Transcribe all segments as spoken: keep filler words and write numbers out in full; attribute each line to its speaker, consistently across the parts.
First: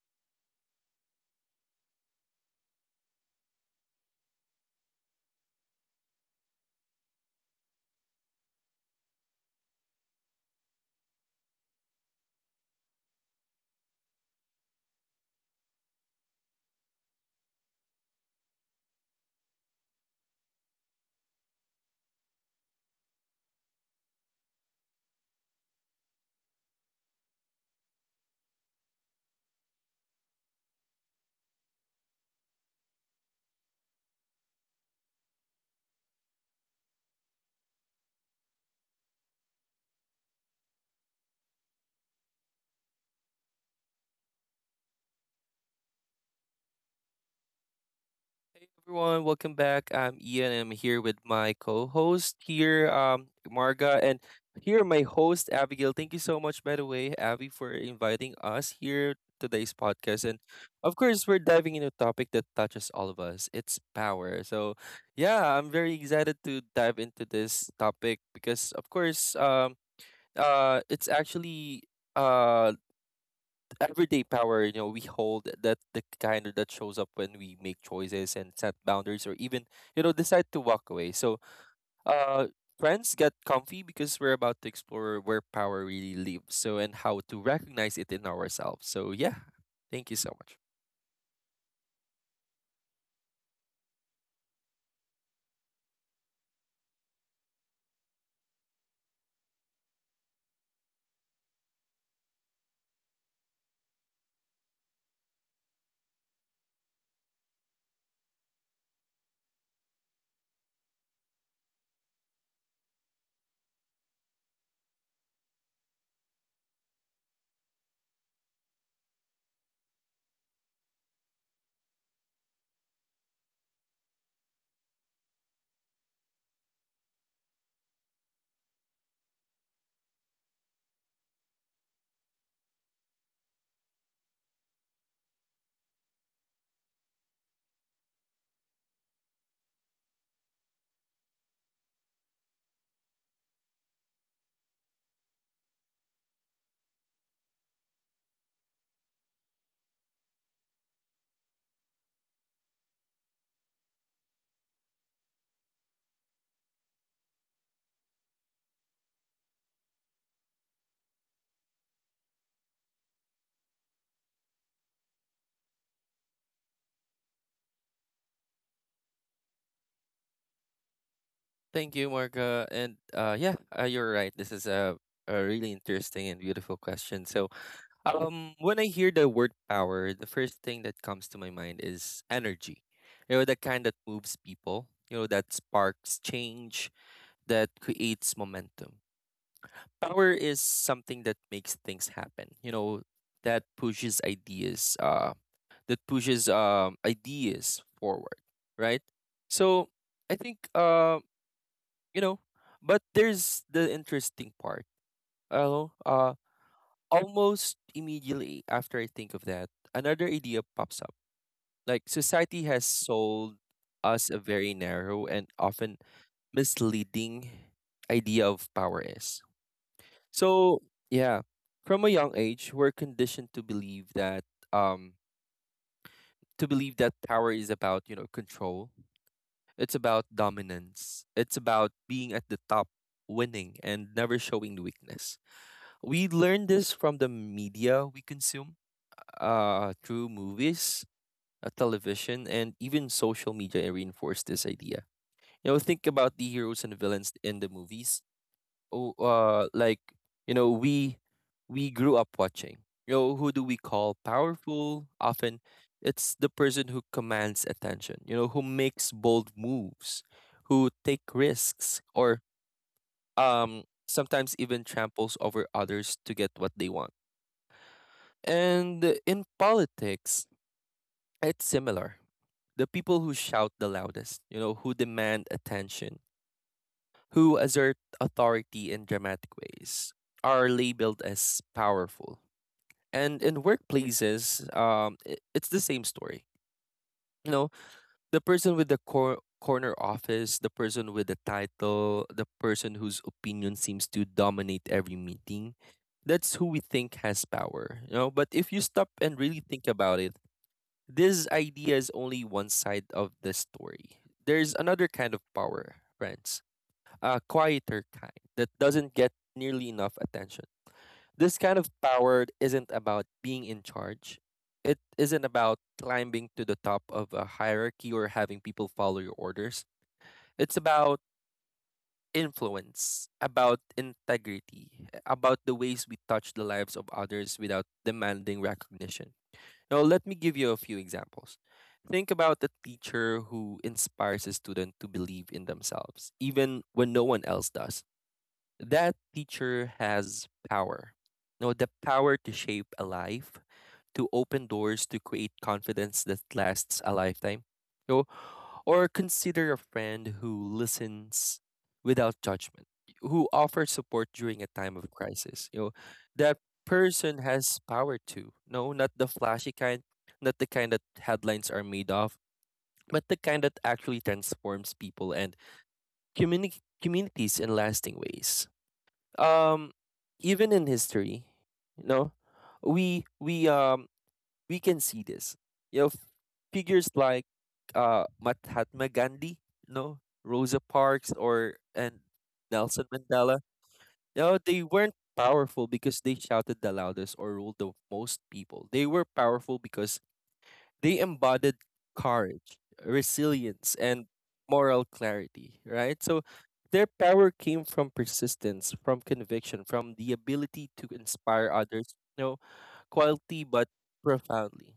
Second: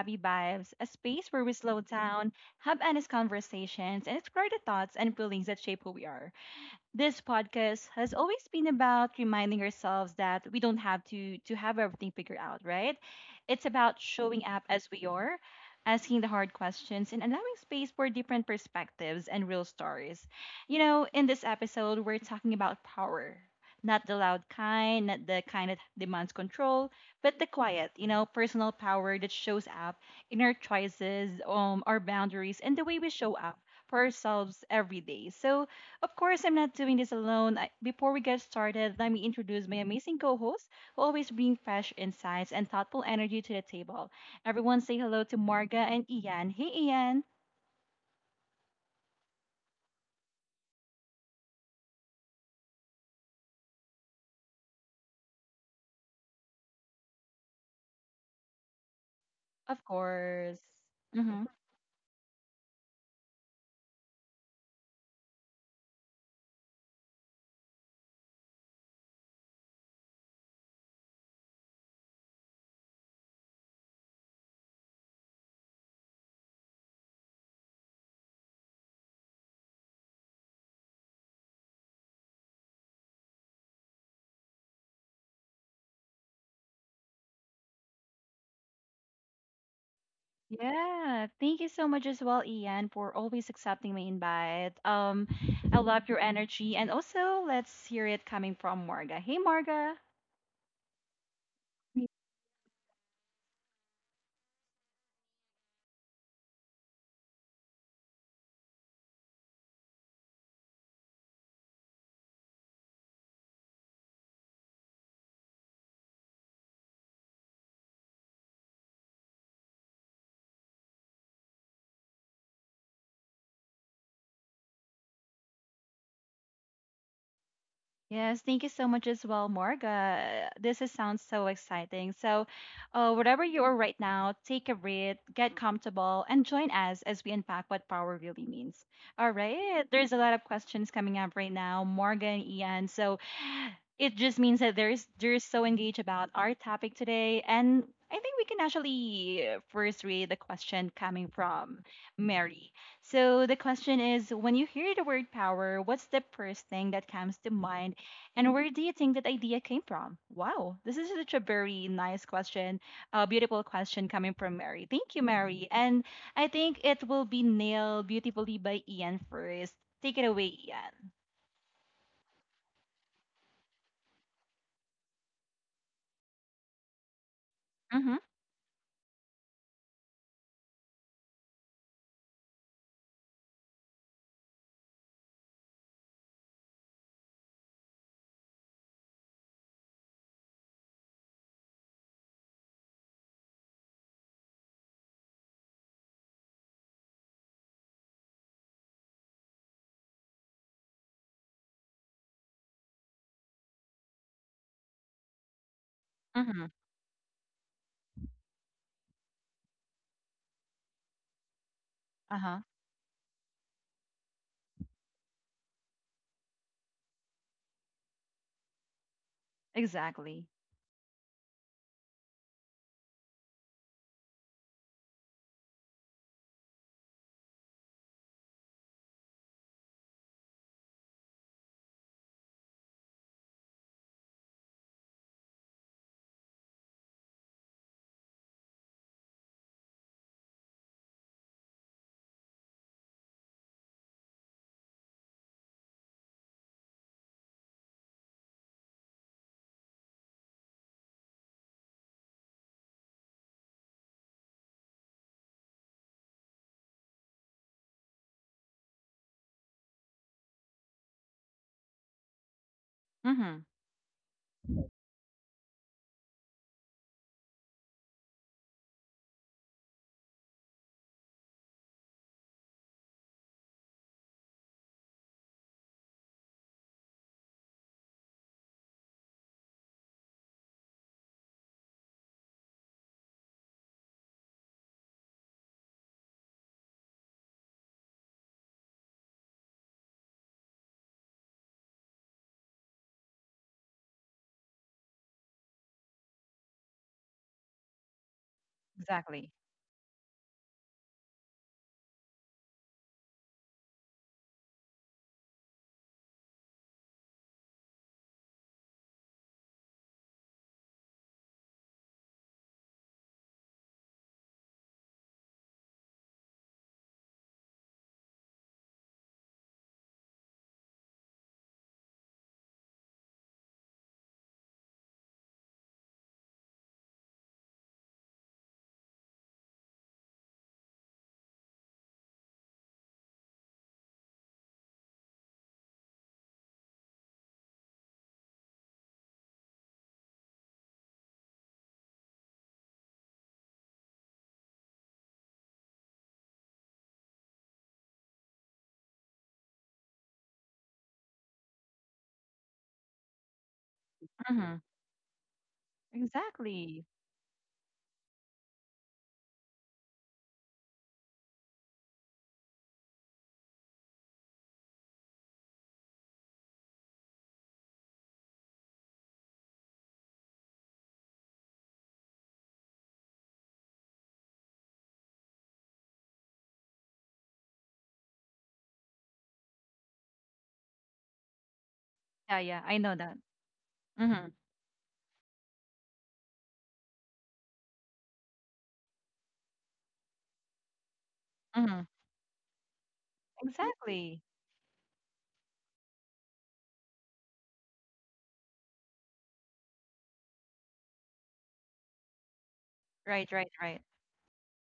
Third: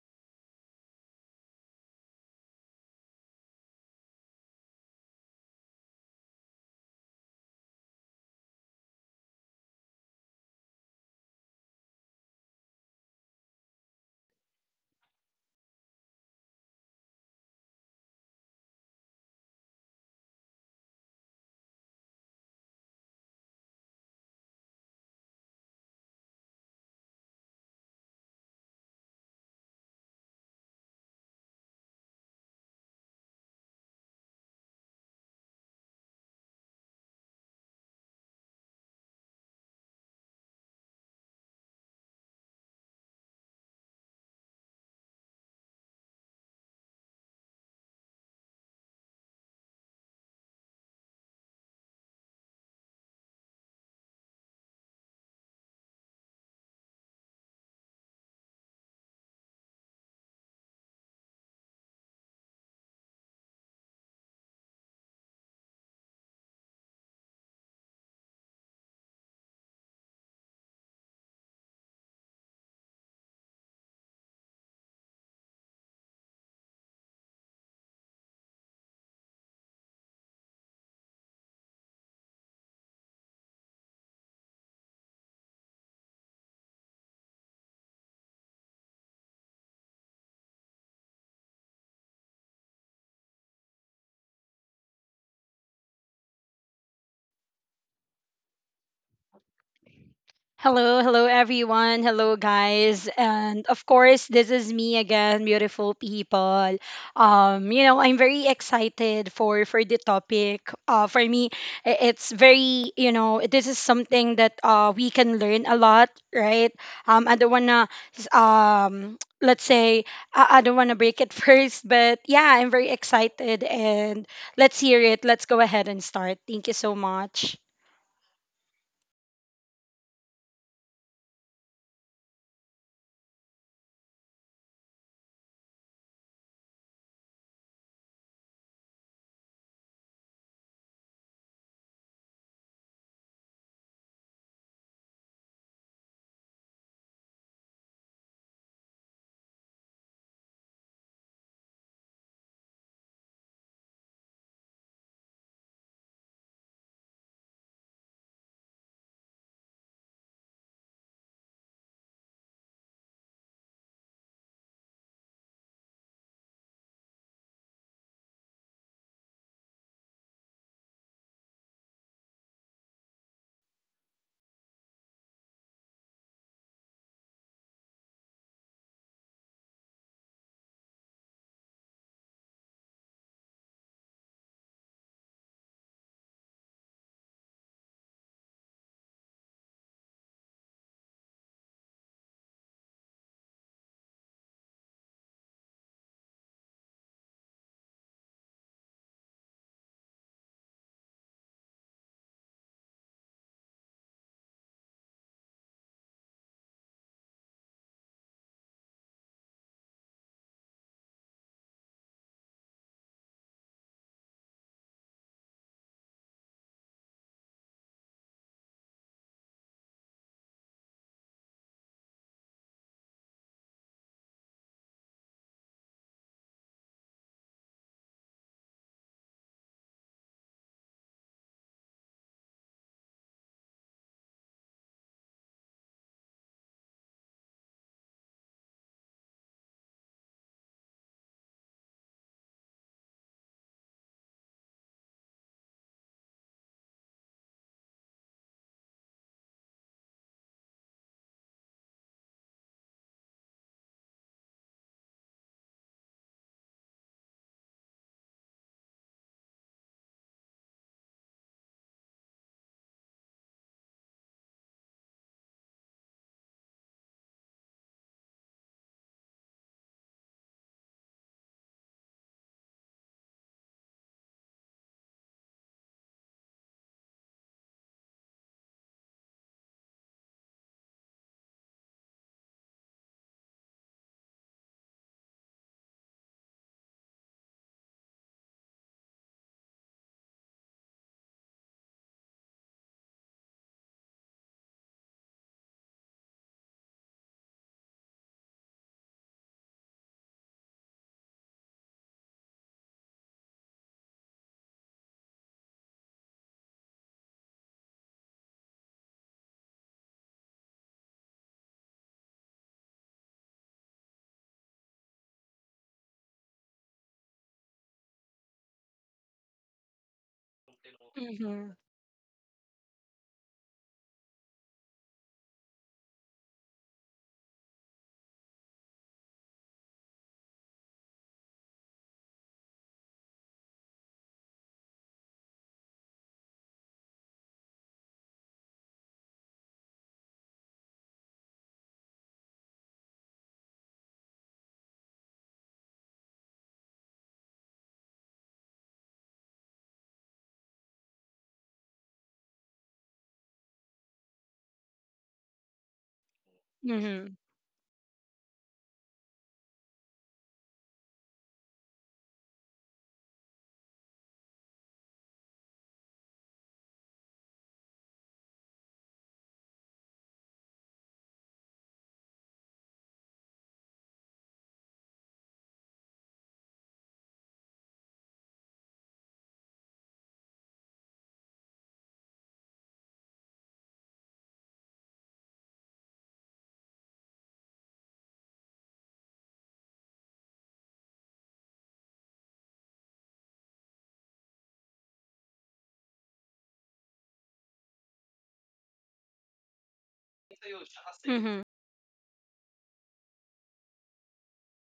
Speaker 1: Abby Vibes, a space where we slow down, have honest conversations, and explore the thoughts and feelings that shape who we are. This podcast has always been about reminding ourselves that we don't have to to have everything figured out, right? It's about showing up as we are, asking the hard questions and allowing space for different perspectives and real stories. You know, in this episode, we're talking about power. Not the loud kind, not the kind that demands control, but the quiet, you know, personal power that shows up in our choices, um, our boundaries, and the way we show up for ourselves every day. So, of course, I'm not doing this alone. I, before we get started, let me introduce my amazing co host who always bring fresh insights and thoughtful energy to the table. Everyone say hello to Marga and Ian. Hey, Ian.
Speaker 2: Hey everyone, welcome back. I'm Ian. I'm here with my co-host here, um, Marga, and here my host Abigail. Thank you so much, by the way, Abby, for inviting us here today's
Speaker 1: Of
Speaker 2: podcast. And
Speaker 1: course.
Speaker 2: of course, we're
Speaker 1: Mm-hmm.
Speaker 2: diving into a topic that touches all of us. It's power. So yeah, I'm very excited to dive into this topic because, of course, um, uh, it's actually uh everyday power, you know we hold, that the kind that shows up when we make choices and set boundaries, or even you know decide to walk away. So uh friends, get comfy, because we're about to explore where power really lives so and how to recognize it in ourselves. So yeah, thank you so much.
Speaker 1: Yeah, thank you so much as well, Ian, for always accepting my invite. Um, I love your energy, and also let's hear it coming from Marga. Hey, Marga.
Speaker 3: Hello, hello everyone. Hello guys. And of course, this is me again, beautiful people. Um, you know, I'm very excited for for the topic. Uh for me, i- it's very, you know, this is something that uh we can learn a lot, right? Um I don't want to um let's say I, I don't want to break it first, but yeah, I'm very excited and let's hear it. Let's go ahead and start. Thank you so much.
Speaker 1: Yes, thank you so much as well, Morga. This is, sounds so exciting. So, uh, wherever you are right now, take a breath, get comfortable, and join us as we unpack what power really means. All right, there's a lot of questions coming up right now, Morga and Ian. So, it just means that there's they're so engaged about our topic today, and I think we can actually uh, first read the question coming from Mary. So the question is, when you hear the word power, what's the first thing that comes to mind? And where do you think that idea came from? Wow, this is such a very nice question, a beautiful question coming from Mary. Thank you, Mary. And I think it will be nailed beautifully by Ian first. Take it away, Ian.
Speaker 2: Thank you, Marga, and uh yeah uh, you're right, this is a, a really interesting and beautiful question. So,
Speaker 1: Mm-hmm.
Speaker 2: Um, when I hear the word power, the first thing that comes to my mind is energy. You know, the kind that moves people, you know, that sparks change, that creates momentum. Power is something that makes things happen, you know, that pushes ideas, uh, that pushes um ideas forward, right? So I think uh, you know, but there's the interesting part. Uh, uh
Speaker 1: Mm-hmm.
Speaker 2: Almost immediately after I think of that, another idea pops up. Like
Speaker 1: Uh-huh.
Speaker 2: society has sold us a very narrow and often misleading idea of power is.
Speaker 1: Exactly.
Speaker 2: So, yeah, from a young age, we're conditioned to believe that um to believe that power is about, you know, control. It's about dominance. It's about being at the top, winning and never showing the weakness. We learn this from the media we consume, uh, through movies, uh, television, and even social media reinforce this idea. You know, think about the heroes and villains in the movies. Oh, uh, like you know, we we grew up watching. You know, who do we call powerful? Often, it's the person who commands attention. You know, who makes bold moves, who take risks, or
Speaker 1: Mm-hmm.
Speaker 2: um, sometimes even tramples over others to get what they want. And in politics, it's similar. The people who shout the loudest, you know, who demand attention, who assert authority in dramatic ways, are labeled as powerful. And in workplaces, um, i- it's the same story. You know, the person with the cor- corner office, the person with the title, the person whose opinion seems to dominate every meeting. That's who we think has power, you know. But if you stop and
Speaker 1: Exactly.
Speaker 2: really think about it, this idea is only one side of the story. There's another kind of power, friends, a quieter kind that doesn't get nearly enough attention. This kind of power isn't about being in charge. It isn't about climbing to the top of a hierarchy or having people follow your orders. It's about
Speaker 3: Mhm.
Speaker 2: influence, about integrity, about the ways we touch the lives of others without demanding recognition. Now, let me give you a few examples. Think about a teacher who inspires a student to believe in themselves, even when no one else does. That teacher has power. No, the power to shape a life, to open doors, to create confidence that lasts a lifetime. So, or consider a friend who listens without judgment, who offers support during a
Speaker 1: Mm-hmm.
Speaker 2: time of crisis. You know, that
Speaker 1: Exactly.
Speaker 3: Mhm.
Speaker 2: person has power too. No, not the flashy kind, not the kind that headlines are made of, but the kind that actually transforms people and communi- communities in lasting ways. um Even in history, you know we we um we can see this. you know f- Figures like uh Mahatma Gandhi, you know Rosa Parks, or and
Speaker 1: Yeah, yeah, I
Speaker 2: Nelson
Speaker 1: know that.
Speaker 2: Mandela, you
Speaker 1: Mm-hmm.
Speaker 2: know they weren't powerful because they shouted the loudest or ruled the most people. They were powerful because they embodied
Speaker 1: Mm-hmm.
Speaker 2: courage, resilience, and
Speaker 1: Exactly.
Speaker 2: moral clarity, right? So their power came from persistence, from conviction, from the ability to
Speaker 3: Mhm.
Speaker 2: inspire others, you know,
Speaker 1: Right,
Speaker 2: quietly
Speaker 1: right,
Speaker 2: but
Speaker 1: right.
Speaker 2: profoundly.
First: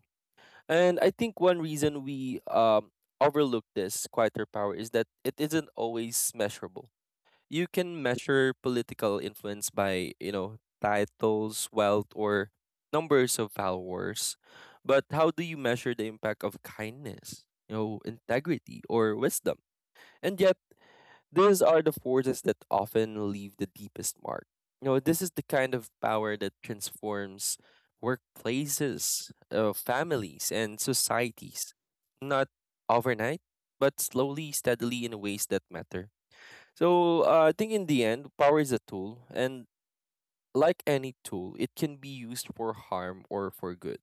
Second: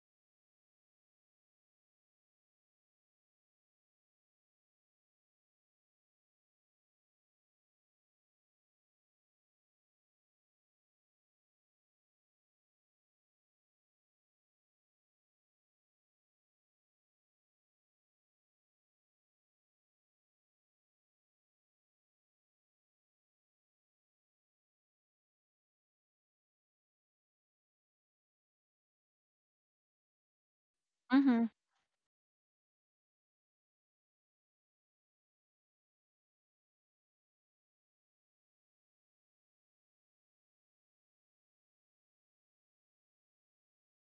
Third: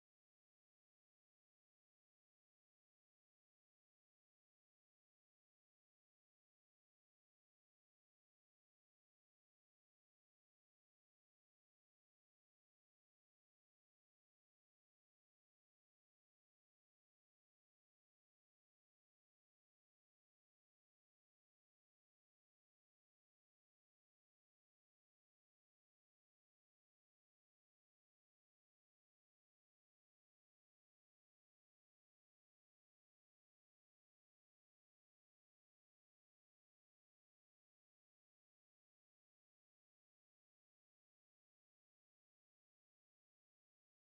Speaker 2: And I think one reason we um, overlook this quieter power is that it isn't always measurable you can measure political influence by, you know, titles, wealth, or numbers of followers. But how do you measure the impact of kindness, you know, integrity, or wisdom? And yet, these are the forces that often leave the deepest mark. You know, this is the kind of power that transforms workplaces, uh, families, and
Speaker 1: Mm-hmm.
Speaker 2: societies. Not overnight, but slowly, steadily, in ways that matter. So uh, I think in the end, power is a tool, and like any tool, it can be used for harm or for good.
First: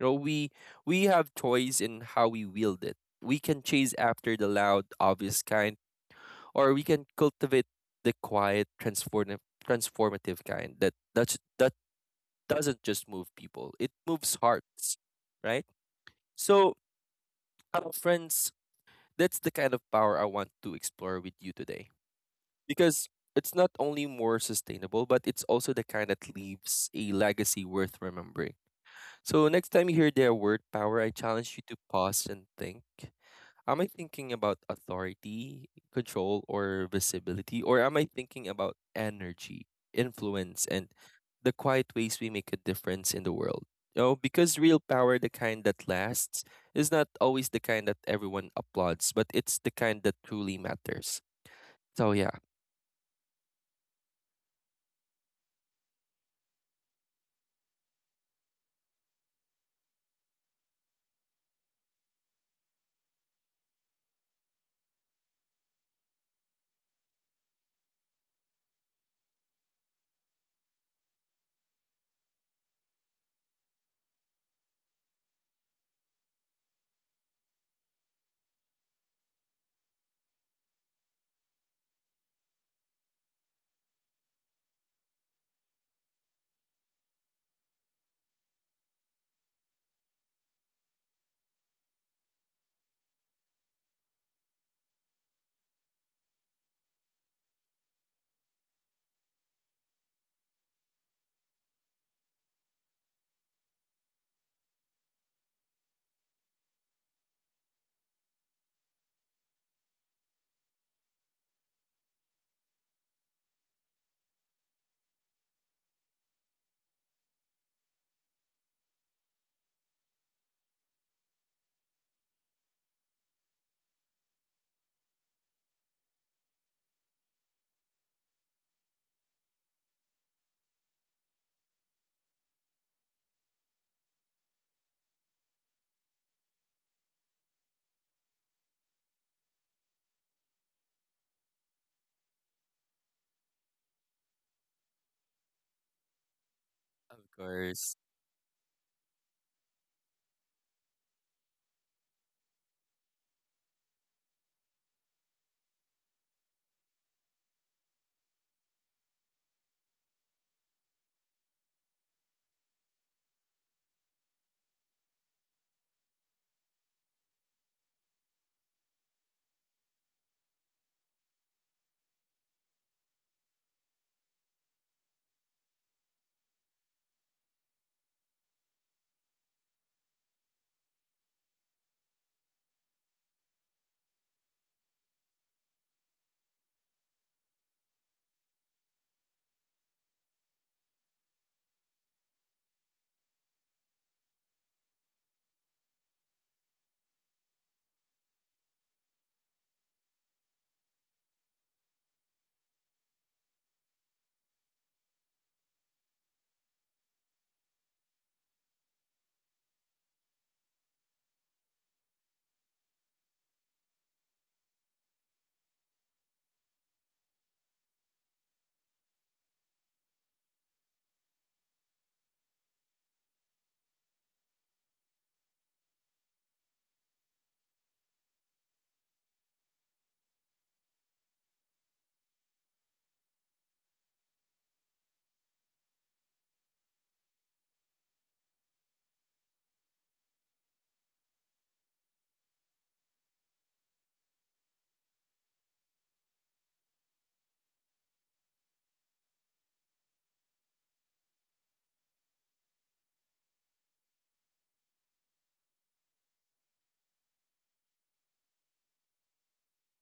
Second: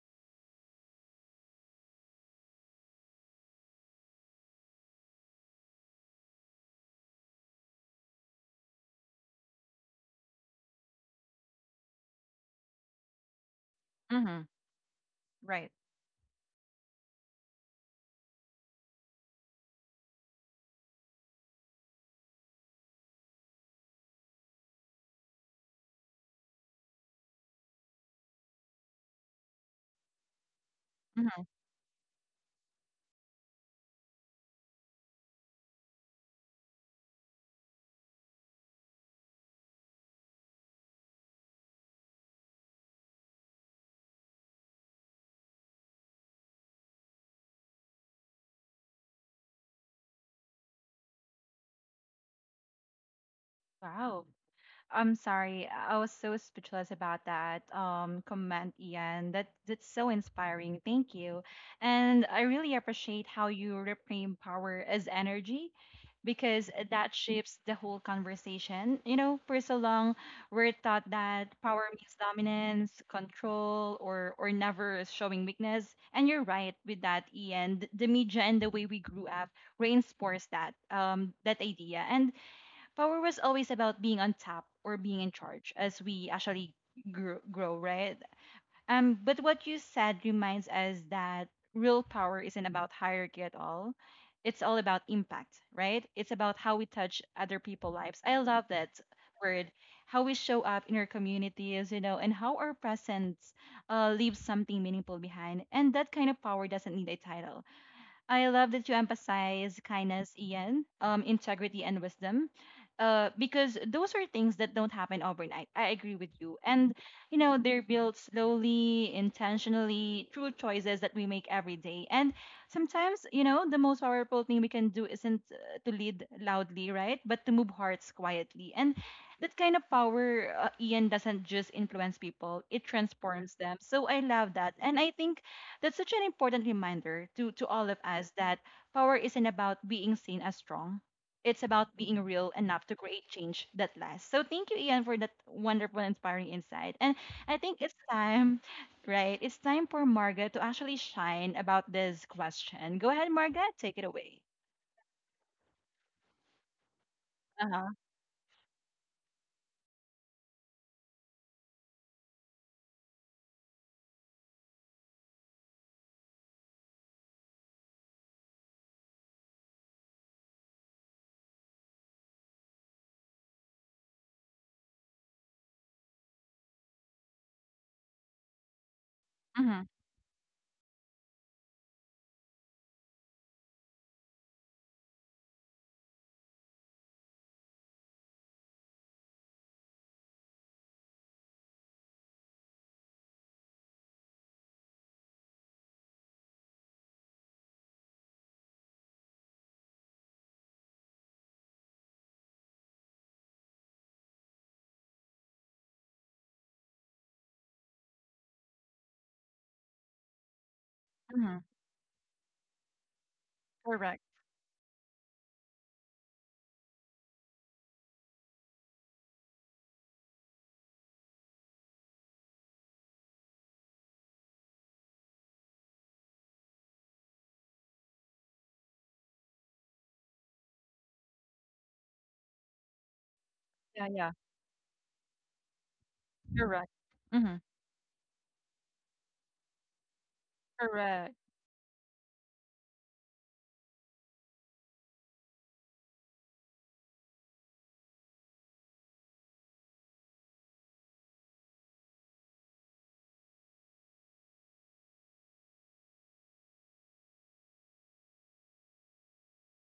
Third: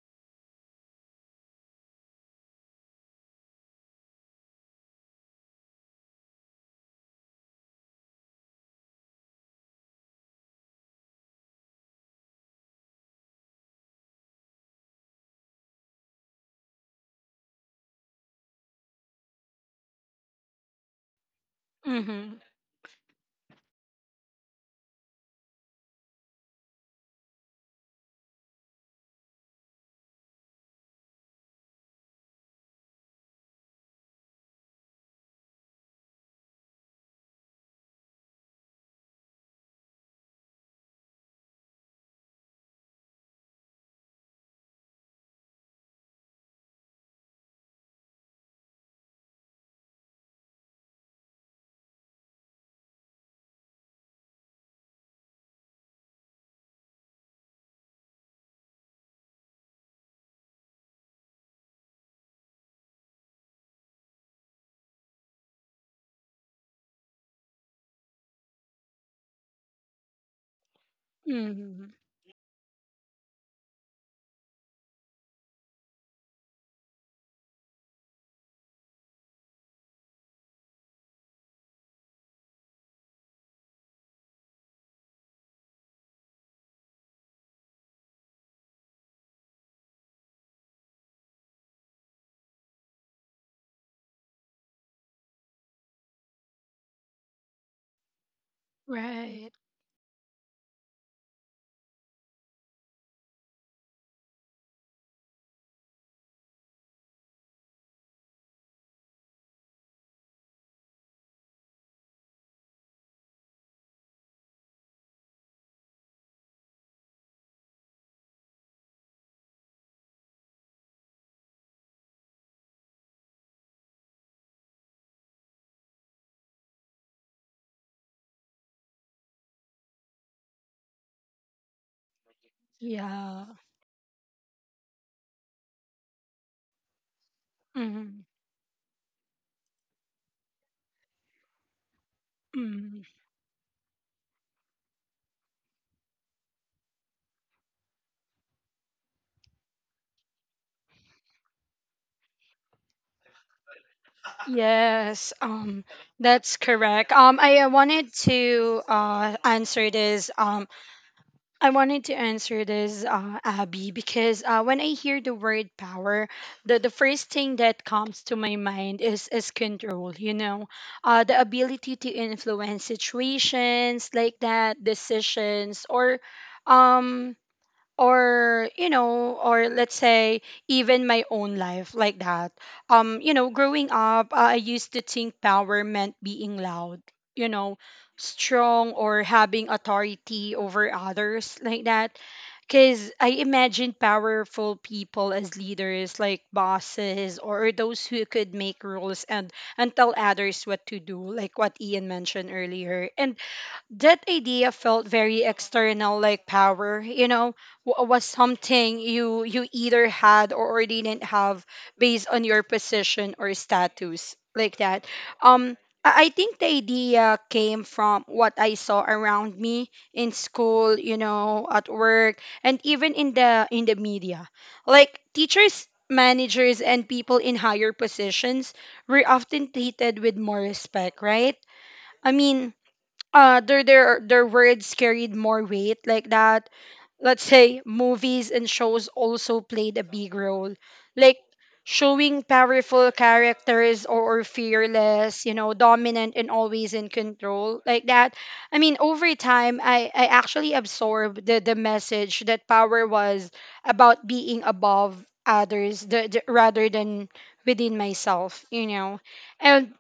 Speaker 2: You know, we we have choice in how we wield it. We can chase after the loud, obvious kind, or we can cultivate the quiet, transformative, transformative kind that that's, that doesn't just move people; it moves
Speaker 1: Mm-hmm.
Speaker 2: hearts, right?
Speaker 1: Right.
Speaker 2: So, uh, friends, that's the kind of power I want to explore with you today,
Speaker 3: Mm-hmm.
Speaker 2: because it's not only more sustainable, but it's also the kind that leaves a legacy worth remembering. So next time you hear the word power, I
Speaker 1: Mm-hmm.
Speaker 2: challenge you to pause and think. Am I thinking about authority, control, or visibility? Or am I thinking about energy, influence, and the quiet ways we make a difference in the world? You know, because real power, the kind that lasts, is not always the kind that everyone applauds, but it's the kind that truly matters. So, yeah.
Speaker 1: Wow. I'm sorry. I was so speechless about that um, comment, Ian. That that's so inspiring. Thank you, and I really appreciate how you reframe power as energy, because that shapes the whole conversation. You know, for so long we're taught that power
Speaker 3: Mm-hmm.
Speaker 1: means dominance, control, or or never showing weakness. And you're right with that, Ian. The the media and the way we grew up reinforced that um, that idea. And power was always about being on top or being in charge as we actually grow, grow right? Um, but what you said reminds us that real power isn't about hierarchy at all. It's all about impact, right? It's about how we touch other people's lives. I love that
Speaker 3: Right.
Speaker 1: word. How we show up in our communities, you know, and how our presence uh, leaves something meaningful behind. And that kind of power doesn't need a title. I love that you emphasize kindness, Ian, um, integrity, and wisdom, uh, because those are things that don't happen overnight. I agree with you. And, you know, they're built slowly, intentionally, through choices that we make every day. And sometimes, you know, the most powerful thing we can do isn't uh, to lead loudly, right? But to move hearts quietly. And that kind of power, uh, Ian, doesn't just influence people, it
Speaker 3: Yeah.
Speaker 1: transforms them. So I love that. And I think that's such an important reminder to, to all of
Speaker 3: Mm-hmm.
Speaker 1: us that power isn't about being seen as strong. It's about being real enough to
Speaker 3: Mm-hmm.
Speaker 1: create change that lasts. So thank you, Ian, for that wonderful, inspiring insight. And
Speaker 2: Of
Speaker 1: I think
Speaker 2: course.
Speaker 1: it's time, right? It's time for Margaret to actually shine about this question. Go ahead, Margaret. Take it away.
Speaker 3: Yes. Um, that's correct. Um, I uh,
Speaker 1: Uh-huh.
Speaker 3: wanted to uh answer this. Um, I wanted to answer this, uh, Abby, because uh, when I hear the word power, the the first thing that comes to my mind is is control. You know, uh, the ability to influence situations like that, decisions, or um or you know or
Speaker 1: Mm-hmm.
Speaker 3: let's say even my own life like that. Um you know, growing up, uh, I used to think power meant being loud, you know, strong or having authority over others like that, because I imagine powerful people as leaders like bosses or those who could make rules and and tell others what to do, like what Ian mentioned earlier. And that idea felt very external, like power, you know, w- was something you you either had or didn't
Speaker 1: Mm-hmm.
Speaker 3: have based on your position or
Speaker 1: Correct.
Speaker 3: status, like that. um I I think the idea came from what I saw around me in school, you know, at work, and even in the in the media. Like teachers, managers, and people in higher positions were often treated with more respect, right? I mean, uh their
Speaker 1: Yeah,
Speaker 3: their
Speaker 1: yeah.
Speaker 3: their words carried more weight, like that.
Speaker 1: Correct.
Speaker 3: Let's
Speaker 1: Mm-hmm.
Speaker 3: say movies and shows also played a big role, like
Speaker 1: Correct.
Speaker 3: showing powerful characters or, or fearless, you know, dominant and always in control, like that. I mean, over time, i i actually absorbed the the message that power was about being above others, the, the, rather than within myself, you know. And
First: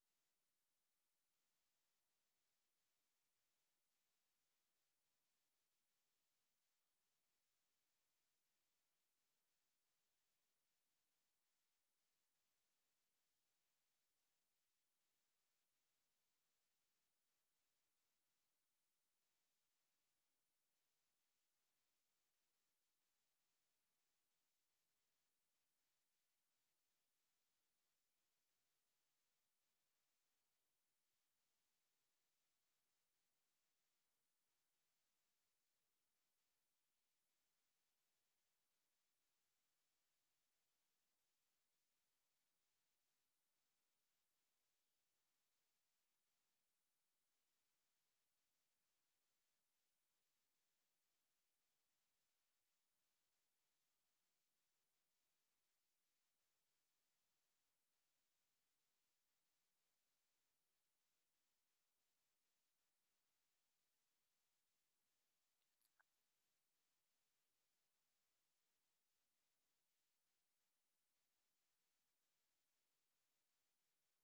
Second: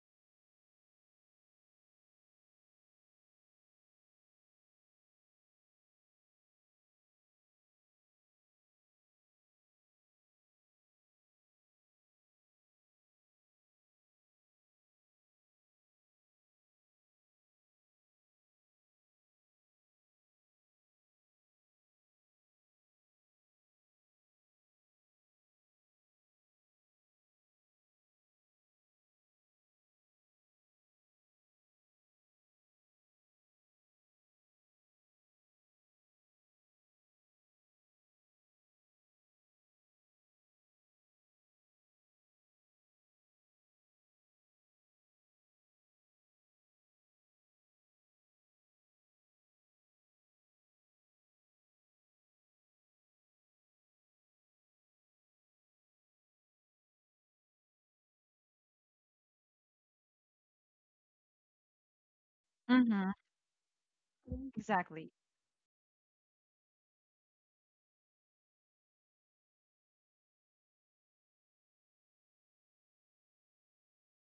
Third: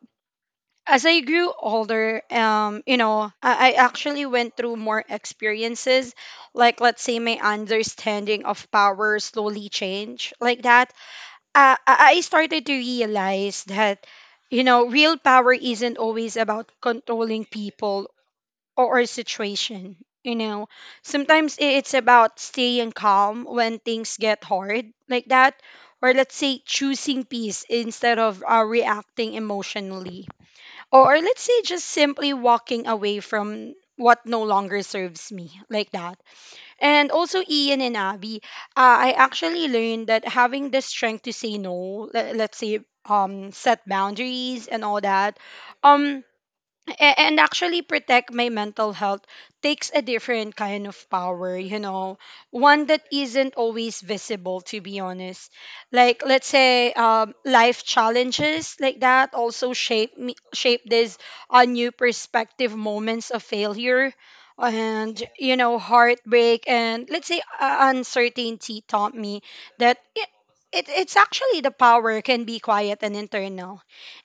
Speaker 3: as I grew older, um, you know, I, I actually went through more experiences. Like, let's say, my understanding of power slowly changed, like that. Uh, I I started to realize that, you know, real power isn't always about controlling people or, or situation. You know, sometimes i- it's about staying calm when things get hard, like that. Or let's say choosing peace instead of uh, reacting emotionally, or or let's say just simply walking away from what no longer serves me, like that. And also, Ian and Abby, uh, I actually learned that having the strength to say no, let, let's say, um set boundaries and all that, um a- and actually protect my mental health takes a different kind of power, you know, one that isn't always visible, to be honest. Like, let's say, um, life challenges, like that, also shape me, shape this uh, new perspective.
Speaker 1: Mm-hmm.
Speaker 3: Moments of failure
Speaker 1: Mm. Exactly.
Speaker 3: and, you know, heartbreak, and let's say, uh, uncertainty taught me that it, it, it's actually the power can be quiet and internal.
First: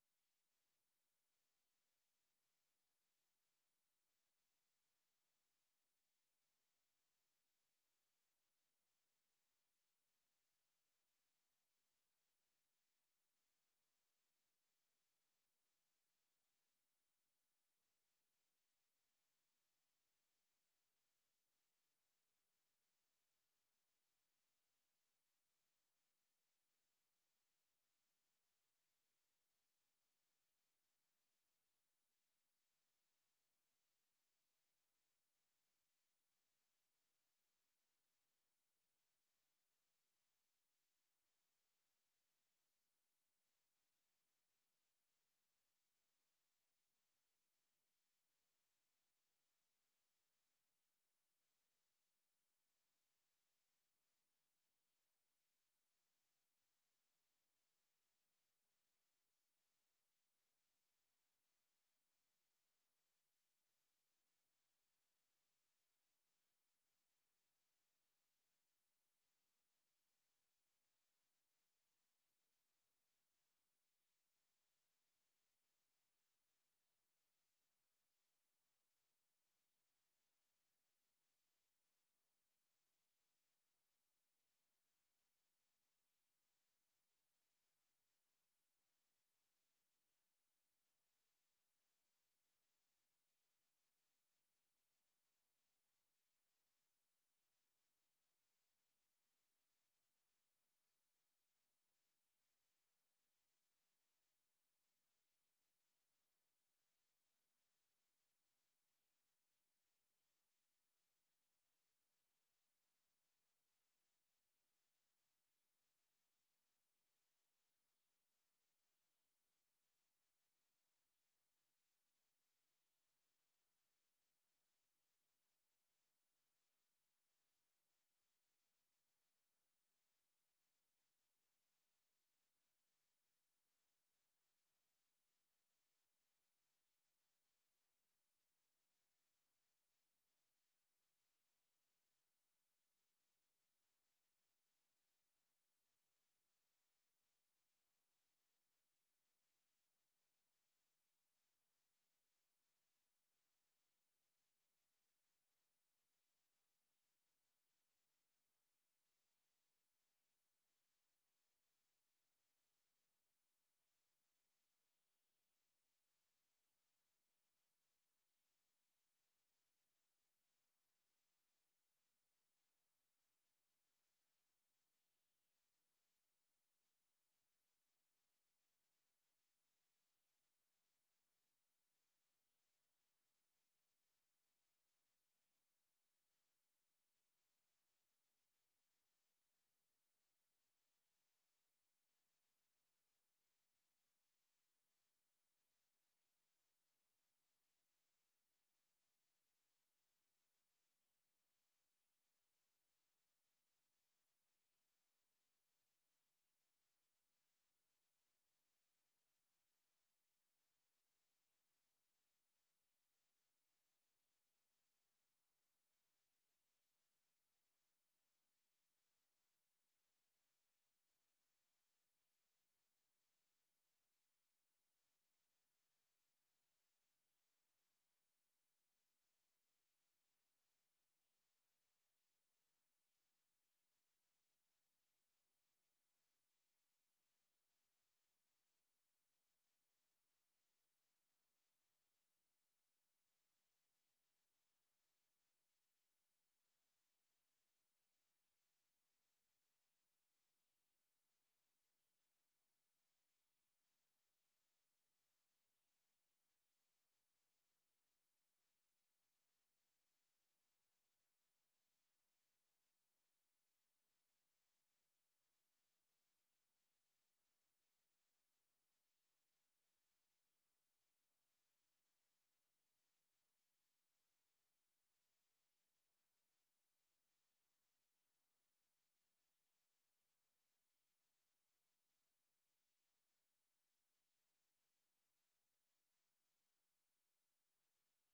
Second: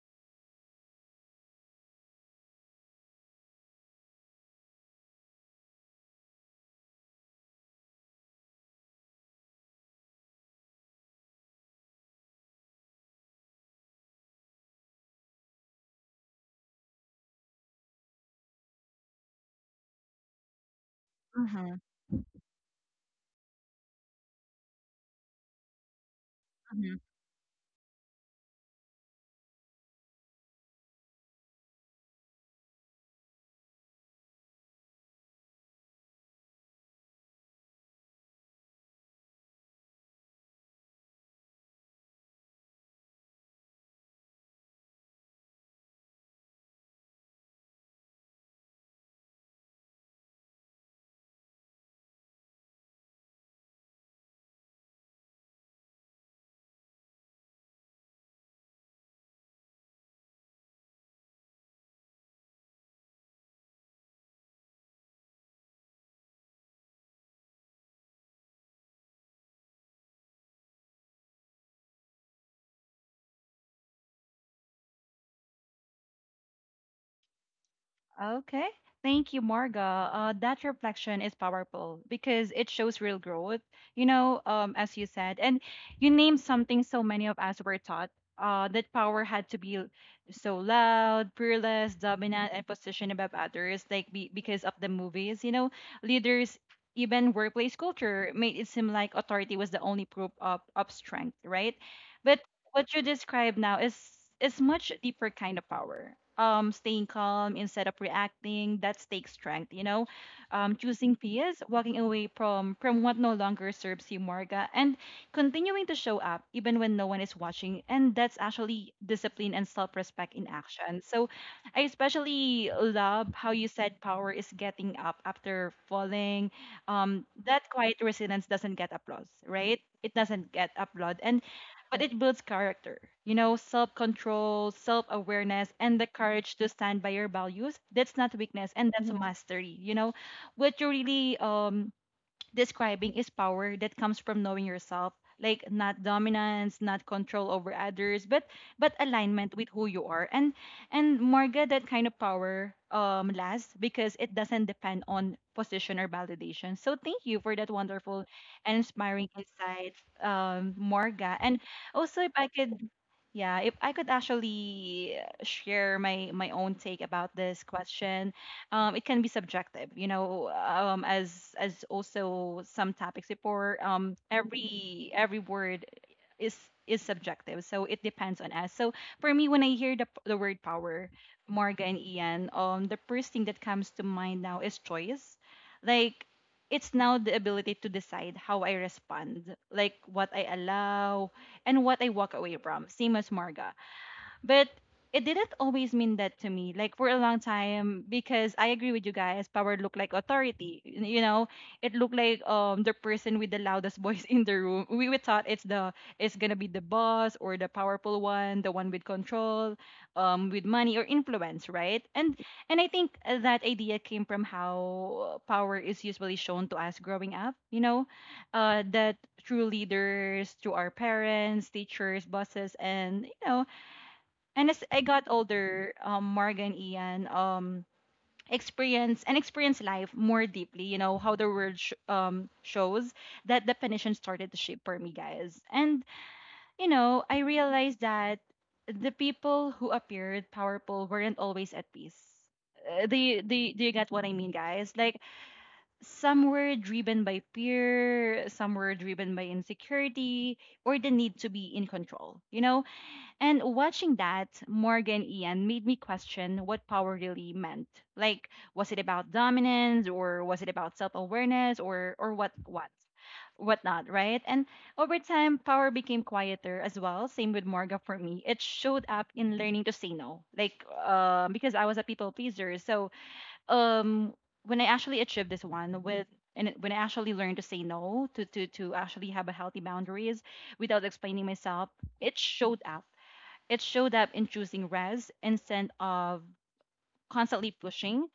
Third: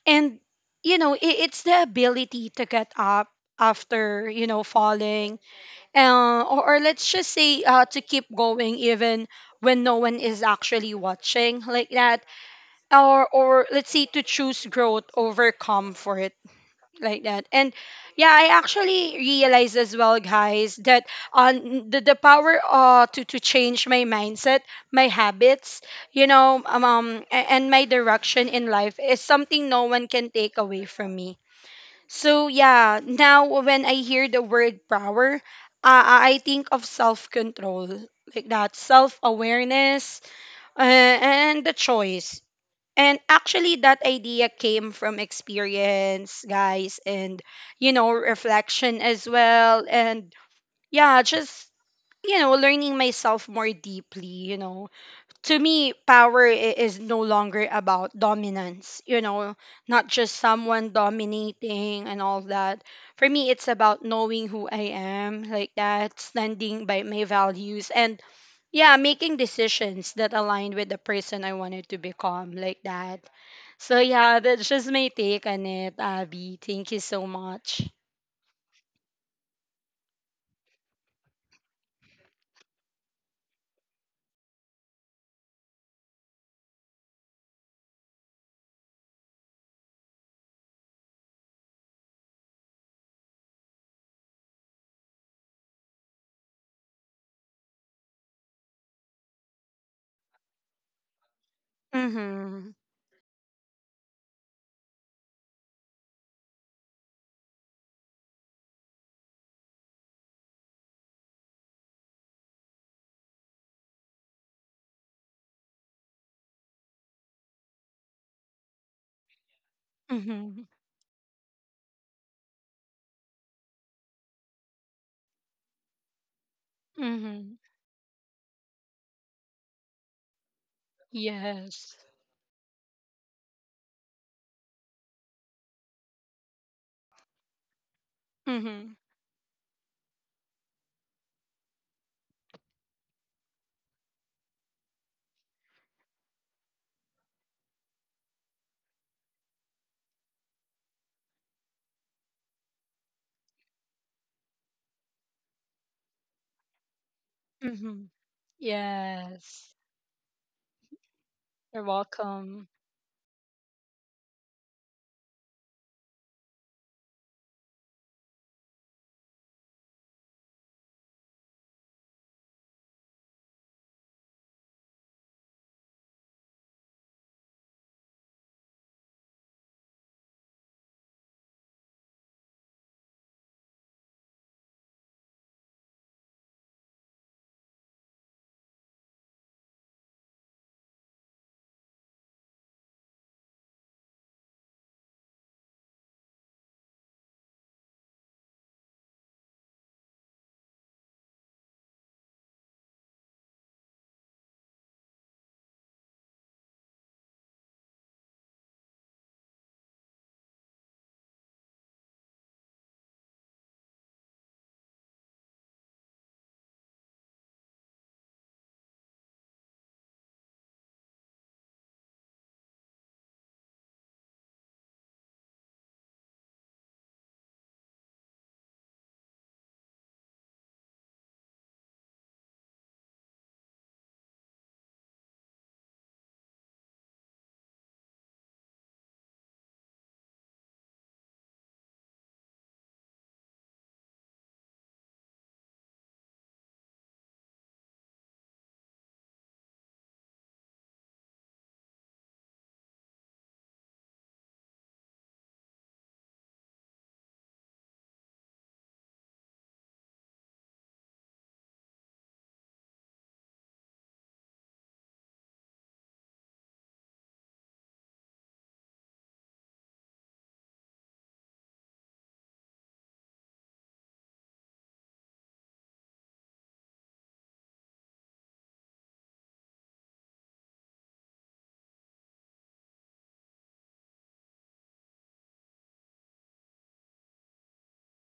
Speaker 3: And you know, it, it's the ability to get up after, you know, falling, uh, or, or let's just say, uh, to keep going even when no one is actually watching, like that, or or let's say to choose growth over comfort, like that. And yeah, I actually realized as well, guys, that
Speaker 1: Mm-hmm.
Speaker 3: on the, the power uh to, to change my mindset, my habits, you know, um, um a- and my direction in life is something no one can take away from me. So yeah, now when I hear the word power, uh, I think of self-control, like that, self-awareness, uh, and the choice. And actually, that idea came from experience, guys, and you know, reflection as well, and yeah, just, you know, learning myself more deeply. You know, to me, power i- is no longer about dominance, you know, not just someone dominating and all that. For me, it's about knowing who I am, like that, standing by my values, and yeah, making decisions that align with the person I wanted to become, like that. So yeah, that's just my take on it, Abby. Thank you so much.
Speaker 1: Okay. Thank you, Marga. Uh, that reflection is powerful because it shows real growth, you know, um, as you said. And you named something so many of us were taught uh, that power had to be so loud, fearless, dominant, and positioned above others, like be- because of the movies, you know, leaders. Even workplace culture made it seem like authority was the only proof of, of strength, right? But
Speaker 3: Mm-hmm.
Speaker 1: what you describe now is is much deeper kind of power. Um, staying calm instead of reacting that takes strength. You know, um, choosing peace, walking away from from what no longer serves you, Marga, and continuing to show up even when no one is watching. And that's actually discipline and self-respect in
Speaker 3: Mm-hmm.
Speaker 1: action. So, I especially love how you said power is getting up after falling. Um,
Speaker 3: Mm-hmm.
Speaker 1: that quiet resilience doesn't get applause, right? It doesn't get applaud, and
Speaker 3: Yes.
Speaker 1: but it builds character, you know, self control, self awareness, and the courage to stand by your values. That's not weakness, and
Speaker 3: Mm-hmm.
Speaker 1: that's mhm, mastery, you know, what you really um describing is power that comes from knowing yourself, like not dominance, not control over others, but but alignment with who you are. and and Marga, that kind of power um lasts because it doesn't depend on position or validation. So thank you for that
Speaker 3: Mm-hmm.
Speaker 1: wonderful and inspiring
Speaker 3: Yes.
Speaker 1: insight, um, Marga. And
Speaker 3: You're
Speaker 1: also, if I
Speaker 3: welcome.
Speaker 1: could, yeah, if I could actually uh, share my my own take about this question, um, it can be subjective, you know, um, as as also some topics before, um, every every word is is subjective, so it depends on us. So for me, when I hear the, the word power, Marga and Ian, um, the first thing that comes to mind now is choice. Like it's now the ability to decide how I respond, like what I allow and what I walk away from, same as Marga. But it didn't always mean that to me, like for a long time, because I agree with you guys, power looked like authority. y- You know, it looked like um the person with the loudest voice in the room. We, we thought it's the it's gonna be the boss or the powerful one, the one with control, um, with money or influence, right? And and I think uh, that idea came from how power is usually shown to us growing up, you know, uh, that through leaders, through our parents, teachers, bosses, and you know, and as I got older, um, Marga and Ian, um, experience and experience life more deeply. You know how the world sh- um, shows that definition started to shape for me, guys. And you know, I realized that the people who appeared powerful weren't always at peace. Uh, Do you, do, you, do you get what I mean, guys? Like, some were driven by fear, some were driven by insecurity, or the need to be in control. You know, and watching that, Morgan Ian, made me question what power really meant. Like, was it about dominance or was it about self-awareness or or what what? Whatnot, right? And over time, power became quieter as well. Same with Morga for me. It showed up in learning to say no, like um, because I was a people pleaser. So um, when I actually achieved this one with and it- when I actually learned to say no, to to to actually have a healthy boundaries without explaining myself, it showed up it showed up in choosing rest instead of constantly pushing,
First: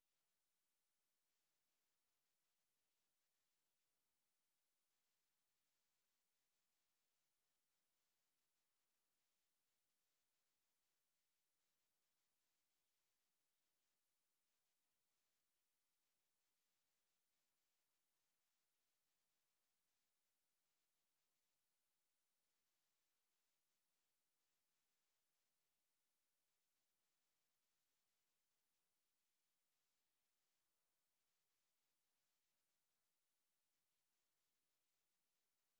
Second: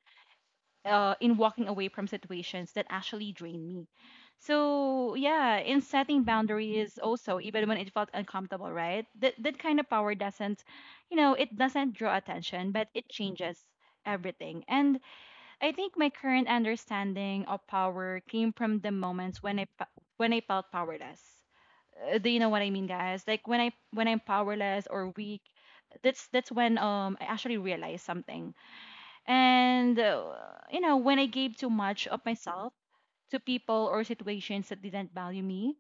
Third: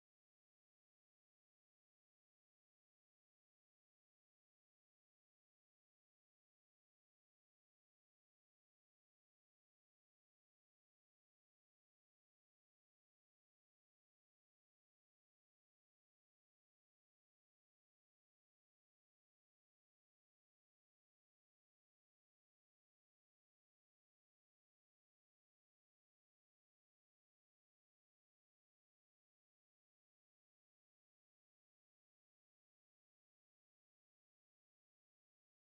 Speaker 1: uh, in walking away from situations that actually drain me. So yeah, in setting boundaries also, even when it felt uncomfortable, right? That that kind of power doesn't, you know, it doesn't draw attention, but it changes everything. And I think my current understanding of power came from the moments when I fe- when I felt powerless. Uh, do you know what I mean, guys? Like when I when I'm powerless or weak, that's that's when um I actually realized something. And uh, you know, when I gave too much of myself to people or situations that didn't value me,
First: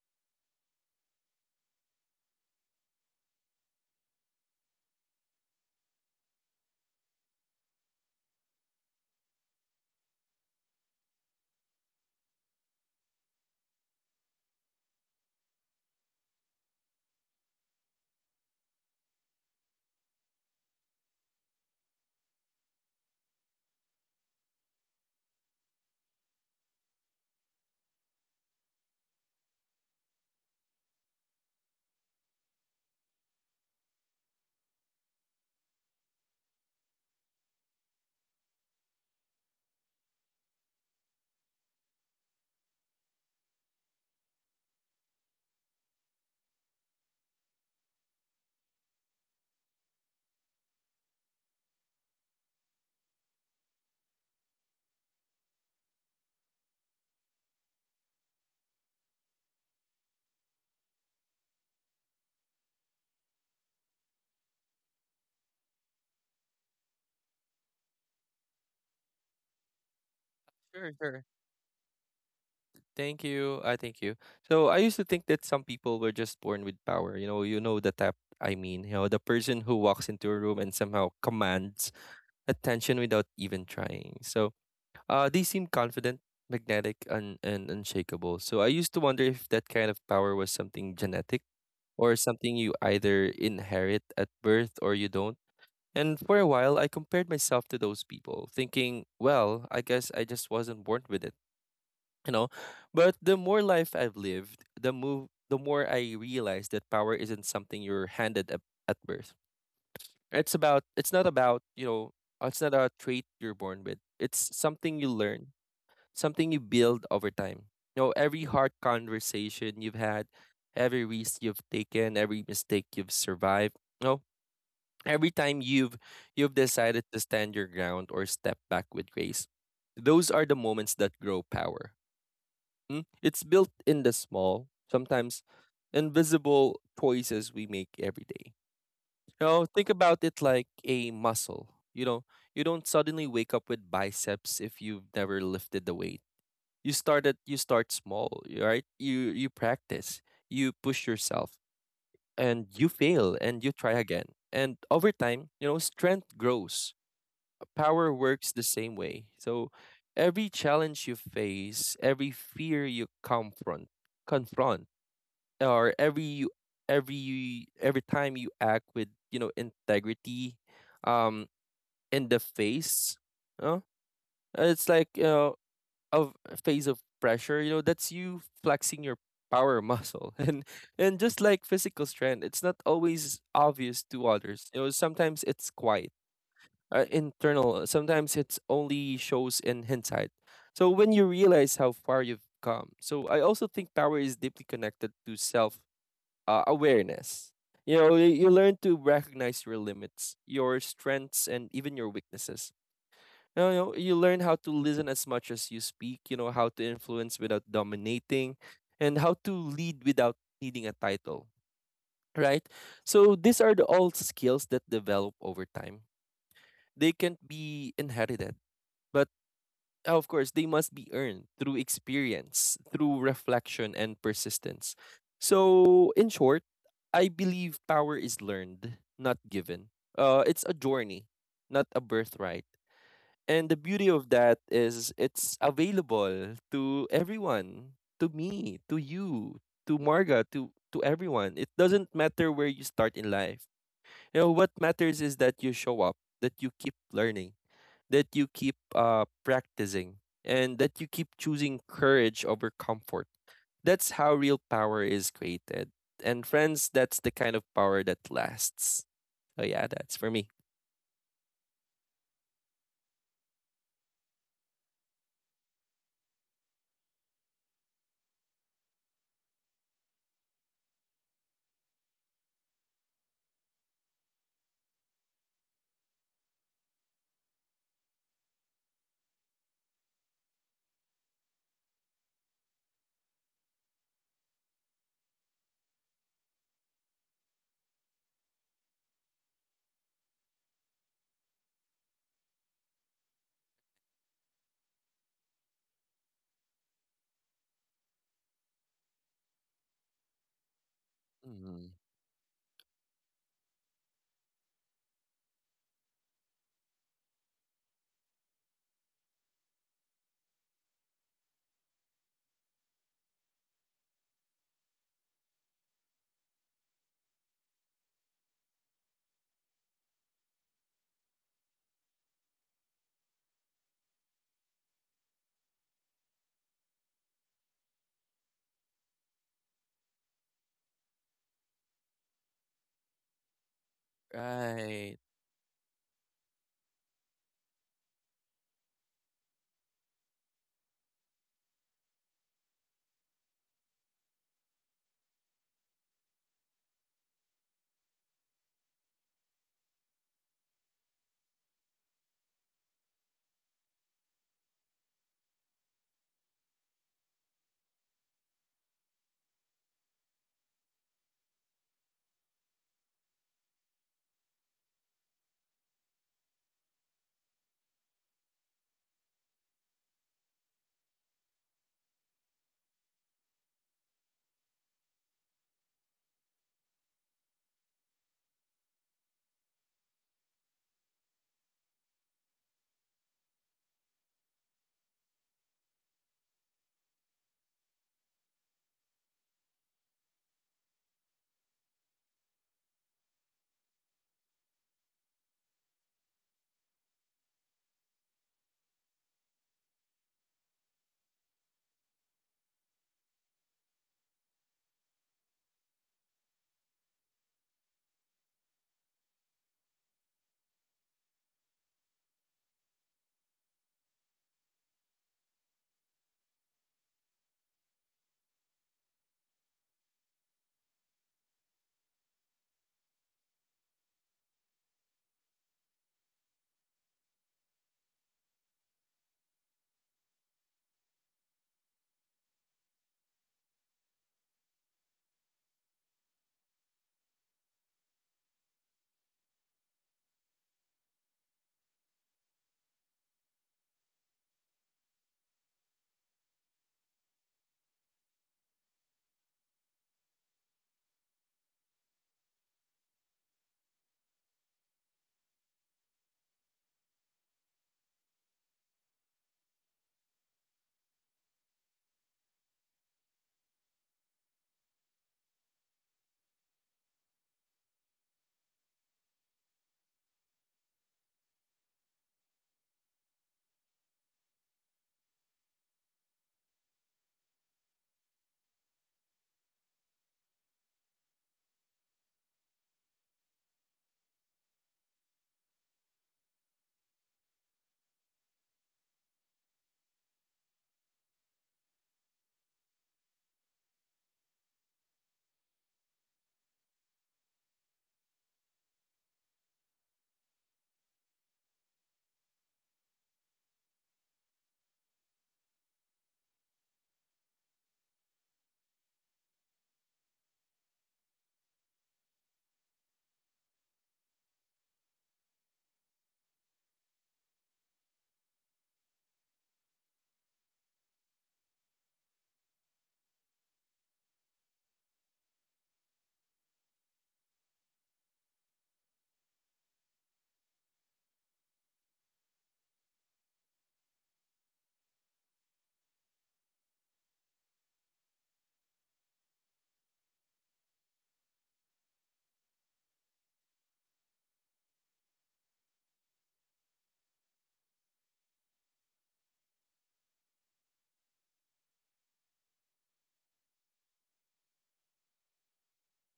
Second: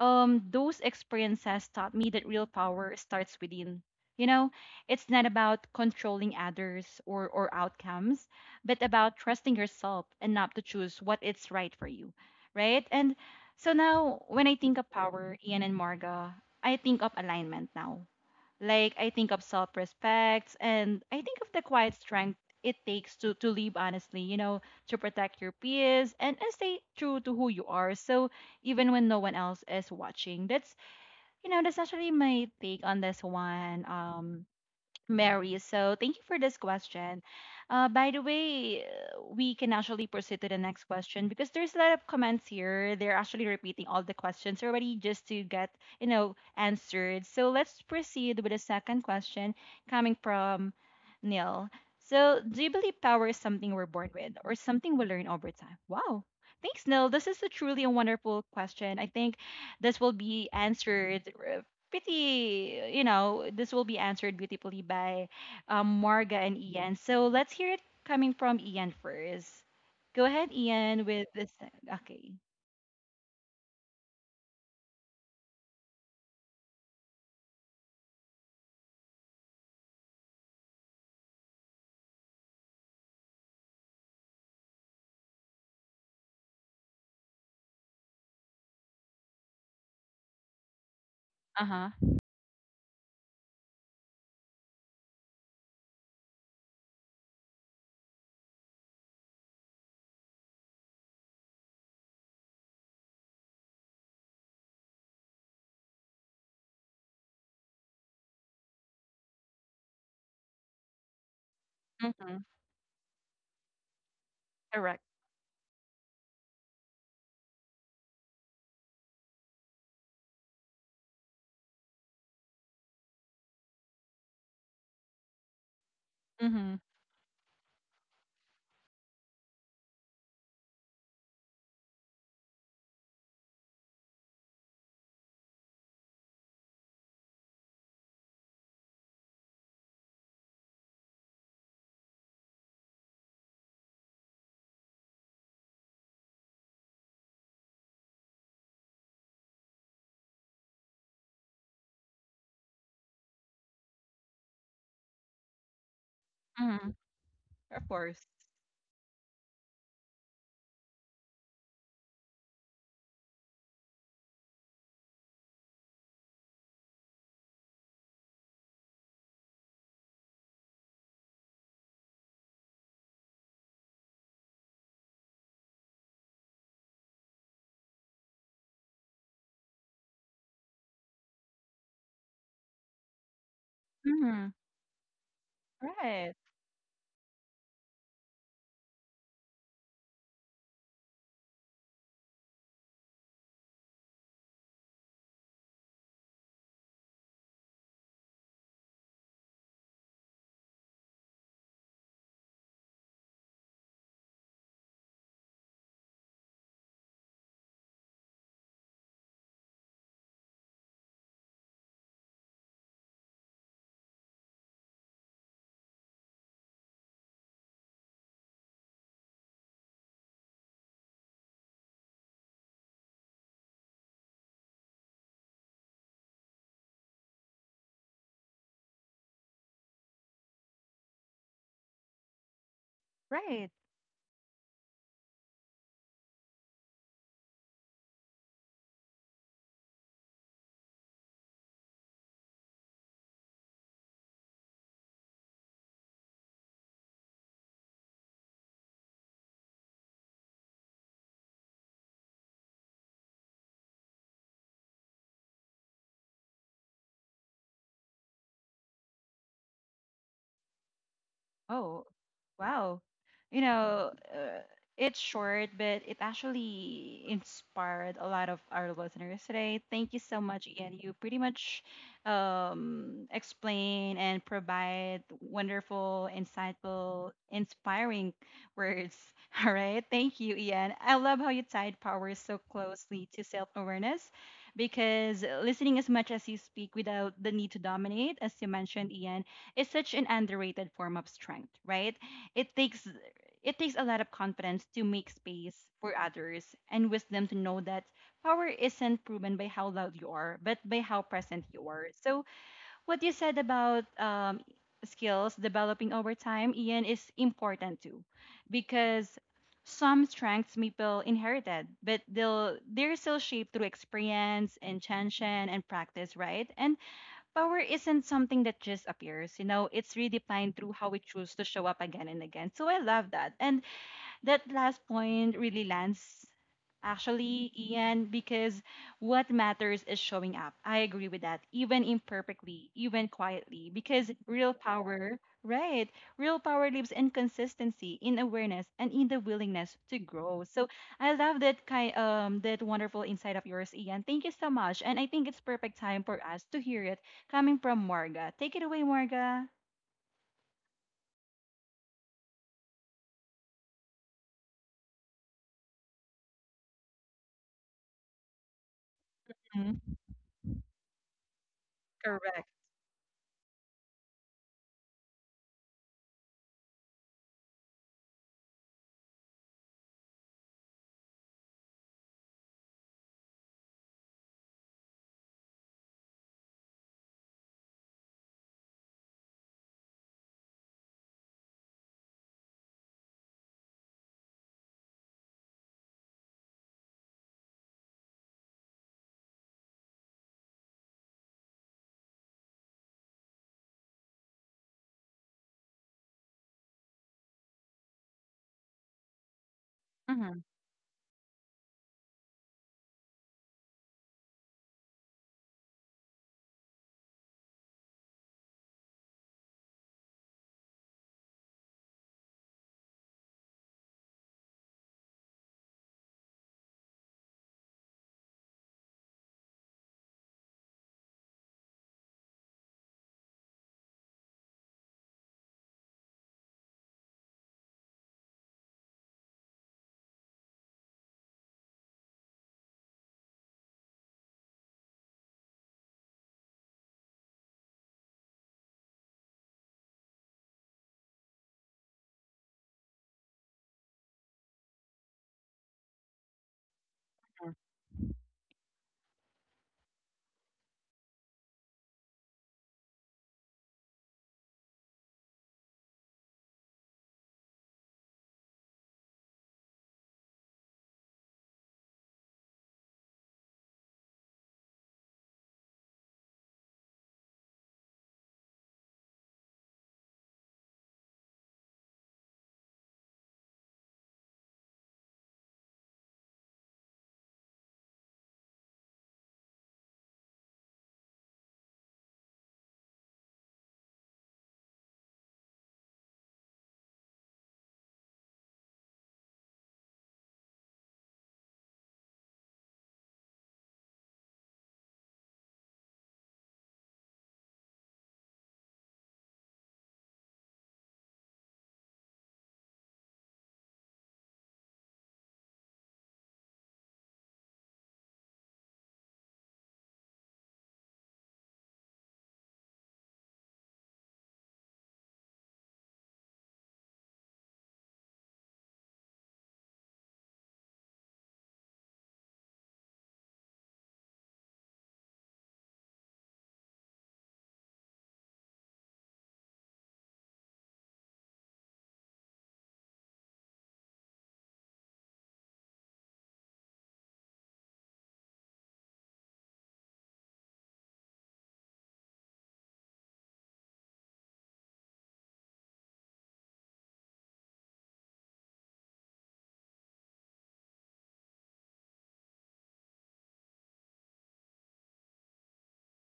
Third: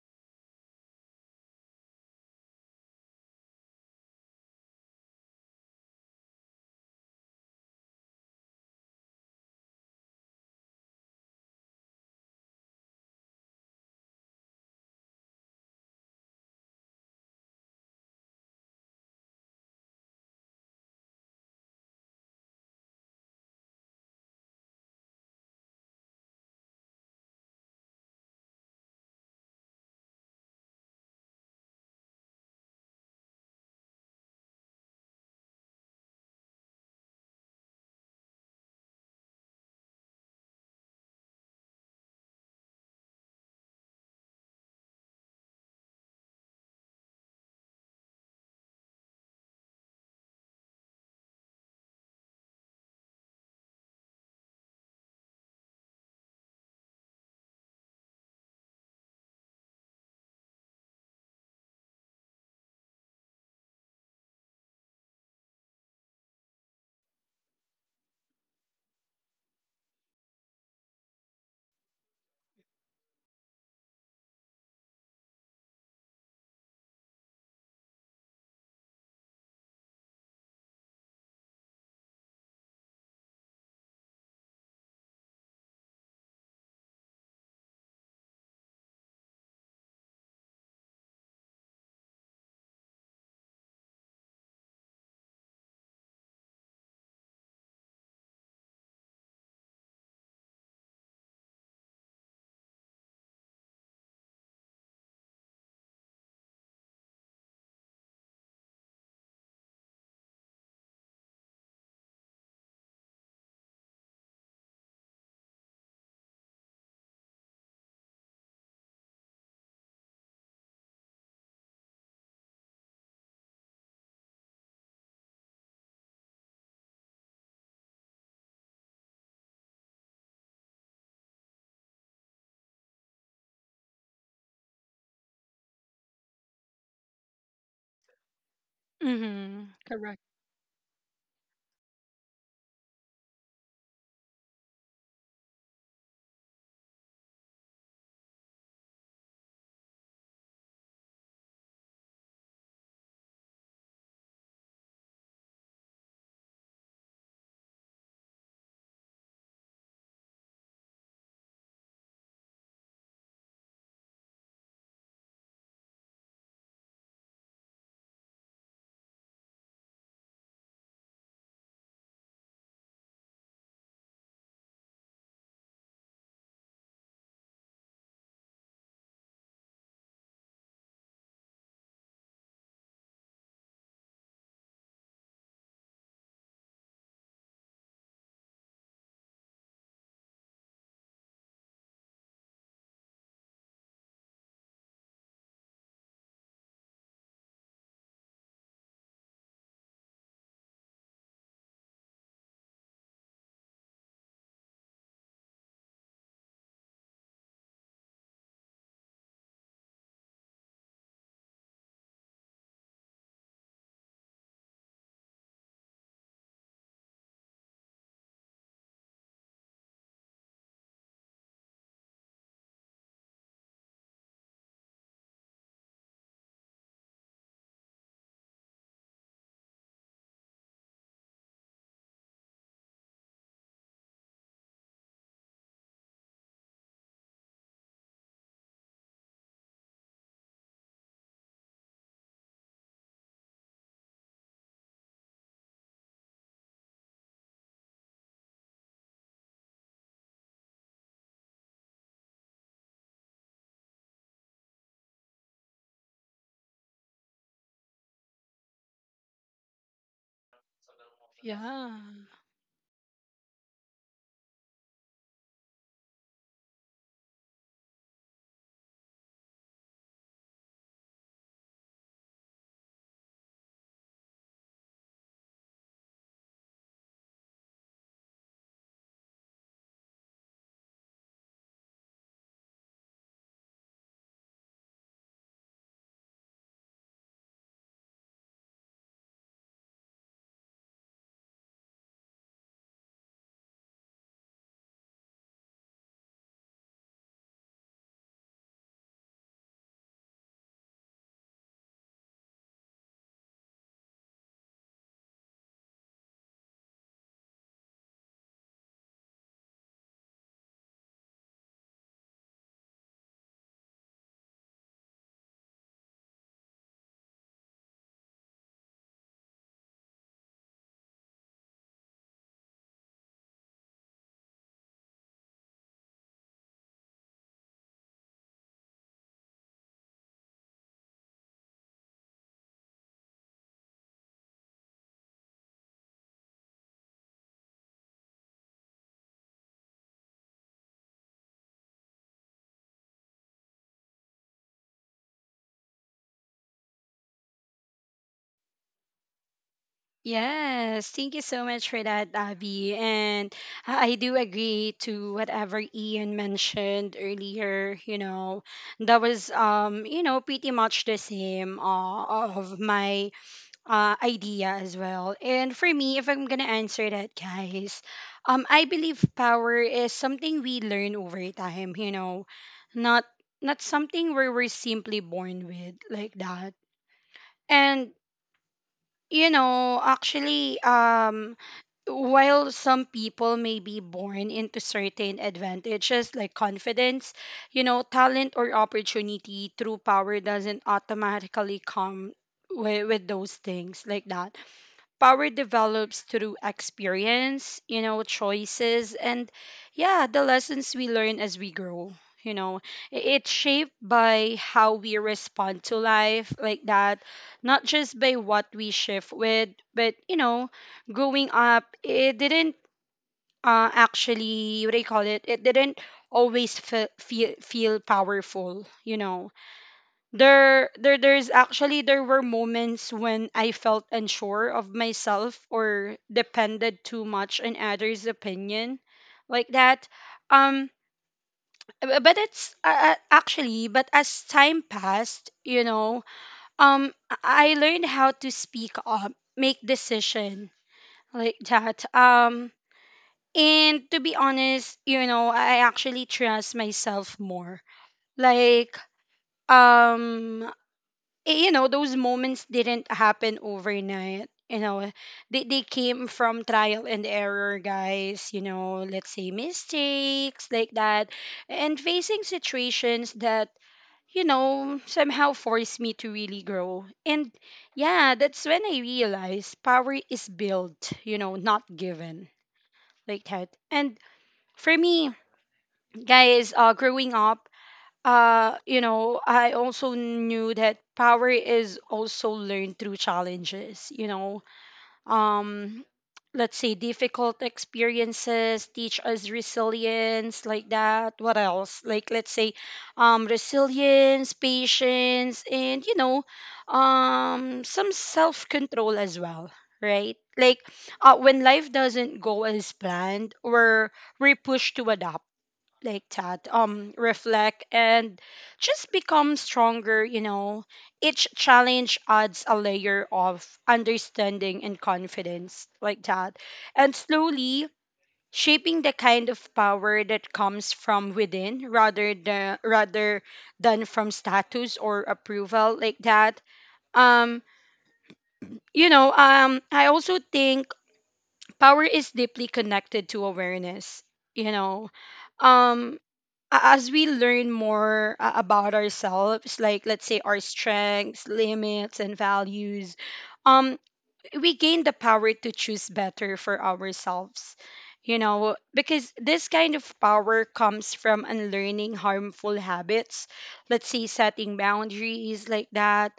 Speaker 1: um, those experiences taught me that real power starts within. You know, it's not about controlling others or, or outcomes, but about trusting yourself enough to choose what is right for you, right? And so now, when I think of power, Ian and Marga, I think of alignment now. Like I think of self-respect and I think of the quiet strength it takes to to live honestly, you know, to protect your peers and, and stay true to who you are. So even when no one else is watching, that's you know that's actually my take on this one. Um, Mary. So thank you for this question. Uh, by the way, uh, we can actually proceed to the next question because there's a lot of comments here. They're actually repeating all the questions already just to get, you know, answered. So let's proceed with the second question coming from Neil. So do you believe power is something we're born with or something we learn over time? Wow. Thanks, Neil. This is a truly a wonderful question. I think this will be answered uh, pretty, you know, this will be answered beautifully by um, Marga and Ian. So let's hear it coming from Ian first. Go ahead,
Speaker 2: Sure,
Speaker 1: Ian,
Speaker 2: sure.
Speaker 1: with this. Okay.
Speaker 2: Thank you. I thank you. So I used to think that some people were just born with power. You know, you know the type I mean, you know, the person who walks into a room and somehow commands attention without even trying. So uh they seem confident, magnetic, and, and unshakable. So I used to wonder if that kind of power was something genetic,
Speaker 1: Uh huh.
Speaker 2: or something you either inherit at birth or you don't. And for a while I compared myself to those people, thinking, well, I guess I just wasn't born with it. you know but the more life I've lived, the move the more I realize that power isn't something you're handed at, at birth. It's about it's not about, you know
Speaker 1: Mm-hmm.
Speaker 2: uh, it's not a trait you're born with it's something
Speaker 1: Correct.
Speaker 2: you learn, something you build over time you know every hard conversation you've had, every risk you've taken, every mistake you've survived, you know every time you've you've
Speaker 1: Mm-hmm.
Speaker 2: decided to stand your ground or step back with grace, those are the moments that grow power Mm, It's built in the small, sometimes invisible choices we make every day. You know,
Speaker 3: Mm-hmm.
Speaker 2: think
Speaker 3: Correct.
Speaker 2: about it like a muscle. You know, you don't suddenly wake up with biceps if you've never lifted the weight. You start at you start small, y- right? You you practice, you push yourself, and you fail and you try again. And over time, you know, strength
Speaker 1: Mm-hmm.
Speaker 2: grows
Speaker 1: Of
Speaker 2: power
Speaker 1: course.
Speaker 2: works the same way. So every challenge you face, every fear you confront, confront, or every you every you- every time you act with you know integrity, um, in the face, you know, it's like you know of a phase of pressure. You know, that's you flexing your power muscle and and just like physical strength, it's not always obvious to
Speaker 1: Mm-hmm.
Speaker 2: others. You know sometimes it's quiet,
Speaker 1: Right.
Speaker 2: uh, internal. Sometimes it's only shows in hindsight. So when you realize how far you've come. So I also think power is deeply connected to self uh, awareness. You know, you, you learn to recognize your limits, your strengths, and even your weaknesses. You know, you learn how to listen as much as you speak. You know how to influence without dominating, and how to lead without needing a title. Right. So these are the all skills that develop over time. They can't be inherited, but uh, of course, they must be earned through experience, through reflection and persistence. So, in short, I believe power is learned, not given. Uh, it's a journey, not a birthright. And
Speaker 1: Right.
Speaker 2: the beauty of that is it's available to everyone, to me, to you, to Marga, to to everyone. It doesn't matter where you start in life. You know what matters is that you show up, that you keep learning, that you keep uh, practicing, and that you keep choosing courage over comfort. That's how real power is created. And friends, that's the kind of power that lasts. So yeah, that's for me.
Speaker 3: Yeah.
Speaker 1: Oh, wow. You know, uh, it's short, but it actually inspired a lot of our listeners today. Thank you so much, Ian. You pretty much um, explain and provide wonderful, insightful, inspiring words. All right. Thank you, Ian. I love how you tied power so closely to self awareness because listening as much as you speak without the need to dominate, as you mentioned, Ian is such an underrated form of strength, right? It takes it takes a lot of confidence to make space for others and wisdom to know that power isn't proven by how loud you are, but by how present you
Speaker 2: Mm,
Speaker 1: are. So what you said about um, skills developing over time, Ian, is important too, because some strengths may feel inherited, but they'll they're still shaped through experience, intention, and practice, right? And power isn't something that just appears, you know, it's redefined through how we choose to show up again and again. So I love that. And that last point really lands actually, Ian, because what matters is showing up. I agree with that, even imperfectly, even quietly, because real
Speaker 2: right.
Speaker 1: power, right, real power lives in consistency, in awareness, and in the willingness to grow. So I love that kind um that wonderful insight of yours, Ian. Thank you so much. And I think it's perfect time for us to hear it coming from Marga. Take it away, Marga.
Speaker 3: Yes, thank you so much for that, Abby. And I I do agree to whatever Ian mentioned earlier. You know, that was um,
Speaker 1: Mhm.
Speaker 3: you know, pretty much the same, uh,
Speaker 1: Correct.
Speaker 3: of my uh, idea as well. And for me, if I'm gonna answer that, guys, um, I believe power is something we learn over time. You know, not not something where we're simply born with, like that. And you know, actually, um, while some people may be born into certain advantages like confidence, you know, talent or opportunity, true power doesn't automatically come with, with those things, like that. Power develops through experience, you know, choices, and yeah, the lessons we learn as we grow. You know, I- it's shaped by how we respond to life, like that, not just by what we shift with, but you know, growing up, it didn't, uh, actually, what do you call it? It didn't always fe- feel feel powerful, you know. There there there's actually, there were moments when I felt unsure of myself or depended too much on others' opinion, like that. um b- but it's uh, uh, actually, but as time passed, you know, um I I learned how to speak up, make decision, like that. Um and to be honest, you know, I actually trust myself more, like, um eh, you know, those moments didn't happen overnight, you know. They, they came from trial and error, guys, you know, let's say mistakes, like that, and facing situations that, you know, somehow forced me to really grow. And yeah, that's when I realized power is built, you know, not given, like that. And for me, guys, uh growing up, uh, you know, I also knew that power is also learned through challenges, you know. Um, let's say difficult experiences teach us resilience, like that. What else? Like, let's say, um, resilience, patience, and, you know, um, some self control as well, right? Like, uh, when life doesn't go as planned, we're, we're pushed to adapt, like that, um reflect, and just become stronger, you know. Each challenge adds a layer of understanding and confidence, like that, and slowly shaping the kind of power that comes from within, rather than rather than from status or approval, like that. um you know, um I also think power is deeply connected to awareness, you know. um a- as we learn more uh, about ourselves, like, let's say, our strengths, limits, and values, um we gain the power to choose better for ourselves, you know, because this kind of power comes from unlearning harmful habits, let's say setting boundaries, like that,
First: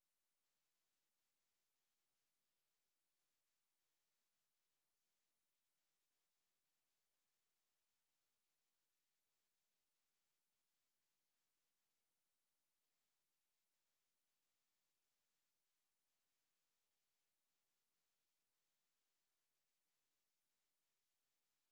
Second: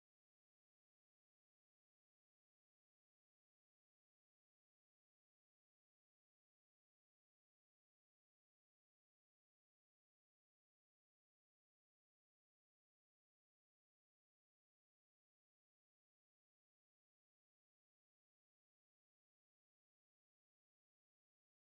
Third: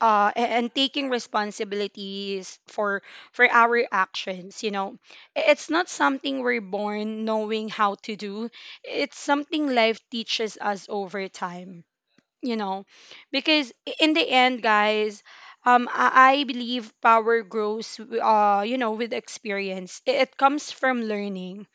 Speaker 3: uh, a- and taking responsibilities for for our actions, you know. I- it's not something we're born knowing how to do, it's something life teaches us over time, you know. Because i- in the end, guys, um i, I believe power grows, w- uh you know, with experience. It, it comes from learning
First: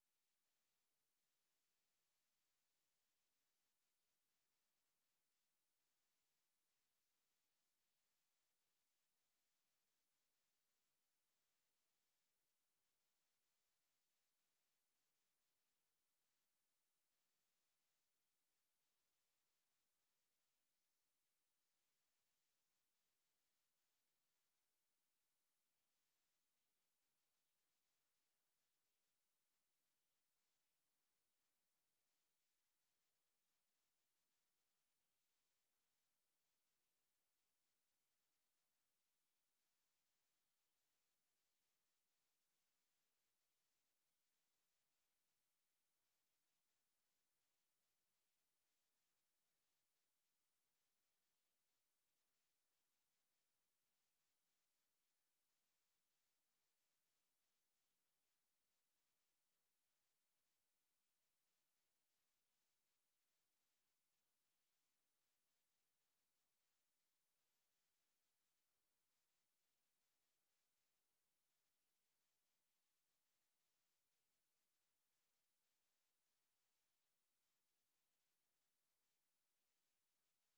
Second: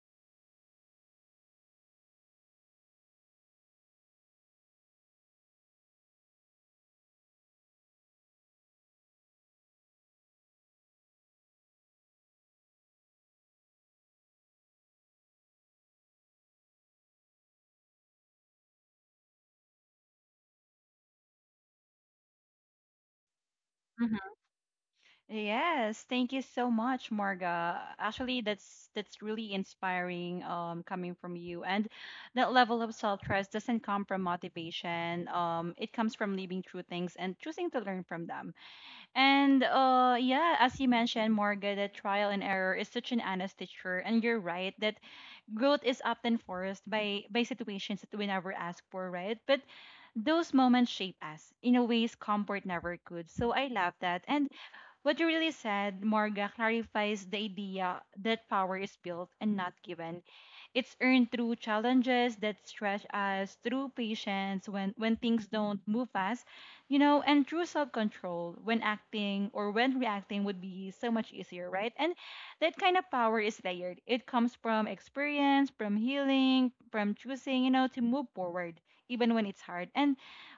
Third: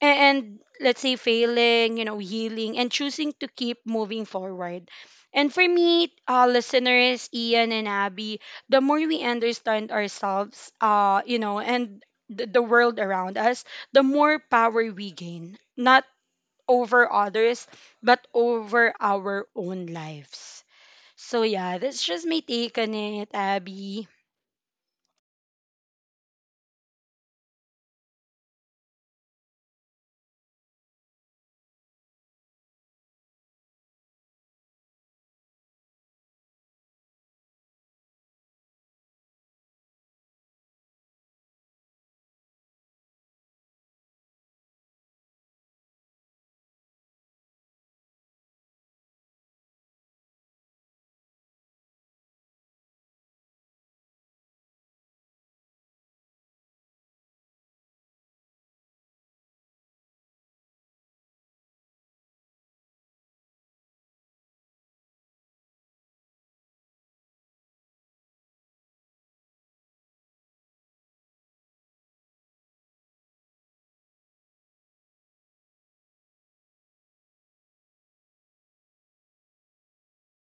Speaker 3: and, and let's say failing, you know, healing and choosing to keep moving forward. And for me, uh listeners, Ian and Abby, the more we understand ourselves, uh you know, and the, the world around us, the more power we gain, not over others, but over our own lives. So yeah, that's just my take on it, Abby.
Speaker 1: Mhm. Yes, thank you so much, Marga. Actually, that's that's really inspiring um coming from you. And that level of self-trust doesn't come from motivation. Um it comes from living through things and choosing to learn from them. And uh yeah, as you mentioned, Marga, that trial and error is such an honest teacher, and you're right that growth is often forced by by situations that we never ask for, right? But those moments shape us in a ways comfort never could. So I love that. And what you really said, Morga, clarifies the idea that power is built and not given. It's earned through challenges that stretch us, through patience when, when things don't move fast, you know, and through self control when acting or when reacting would be so much easier, right? And that kind of power is layered. It comes from experience, from healing, from choosing, you know, to move forward, even when it's hard. And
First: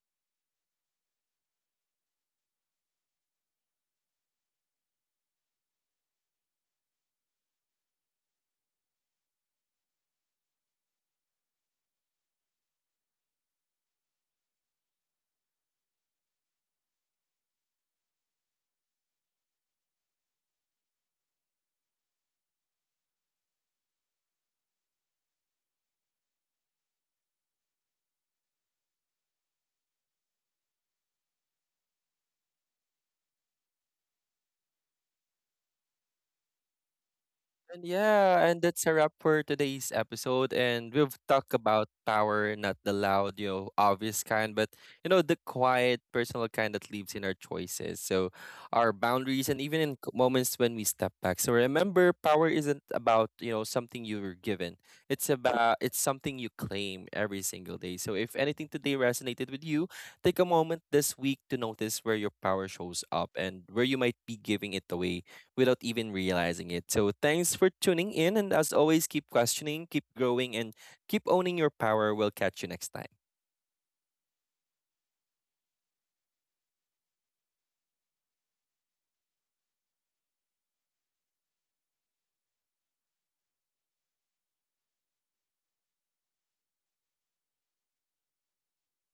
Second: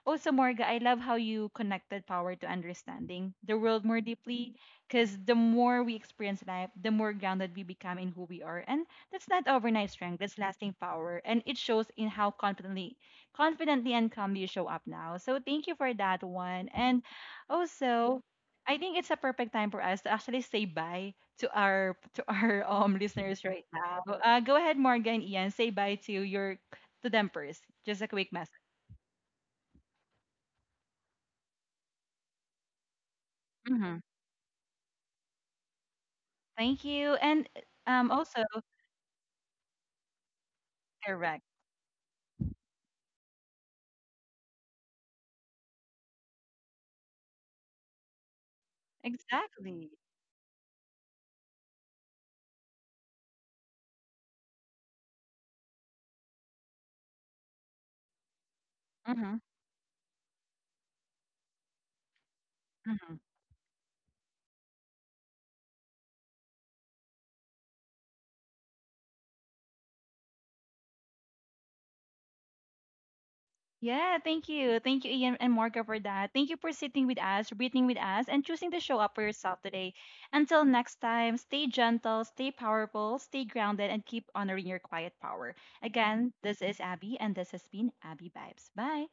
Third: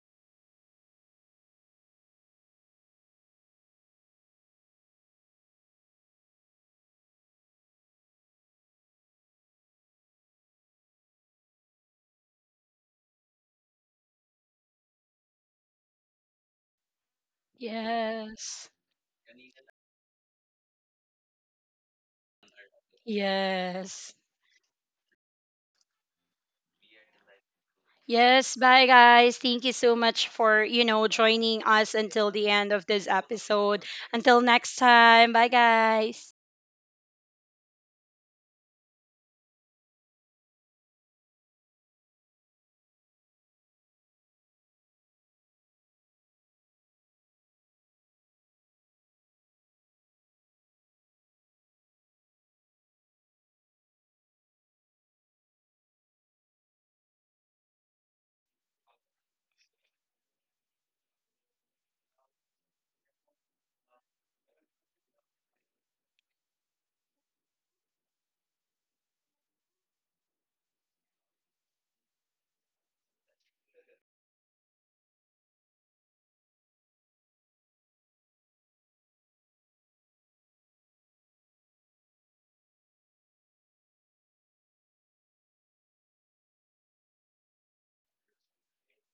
Speaker 1: also, Morga, I love how you connected power to understanding the world more deeply, because the more we experience life, the more grounded we become in who we are. And that's not overnight strength, that's lasting power. And it shows in how confidently confidently and calmly you show up now. So thank you for that one. And also
Speaker 3: Yes.
Speaker 1: I think it's a perfect time for us to actually say bye to our to our um listeners right now.
Speaker 3: Yes.
Speaker 1: Uh, go ahead, Morgan, Ian, say bye to your to them first. Just a quick message.
Speaker 3: Yes, bye guys. Thank you so much for, you know, joining us until the end of this episode. Until next time. Bye guys.
Speaker 1: Thank you. And
Speaker 2: And
Speaker 1: um, also
Speaker 2: yeah, and that's a wrap for today's episode. And we've
Speaker 1: correct.
Speaker 2: talked about power, not the loud, you know, obvious kind, but you know, the quiet, personal kind that lives in our choices. So, our boundaries, and even
Speaker 1: Exactly.
Speaker 2: in c- moments when we step back. So remember, power isn't about you know something you were given. It's about it's something you claim every single day. So if anything today
Speaker 1: Mm-hmm.
Speaker 2: resonated with you, take a moment this week to notice where your power shows
Speaker 1: Mm-hmm.
Speaker 2: up and where you might be giving it away without even realizing it. So thanks for tuning in. And as always, keep questioning, keep growing, and keep owning your power. We'll catch you next time.
Speaker 1: Yeah, thank you. Thank you, Ian and Morga, for that. Thank you for sitting with us, breathing with us, and choosing to show up for yourself today. Until next time, stay gentle, stay powerful, stay grounded, and keep honoring your quiet power. Again, this is Abby, and this has been Abby Vibes. Bye.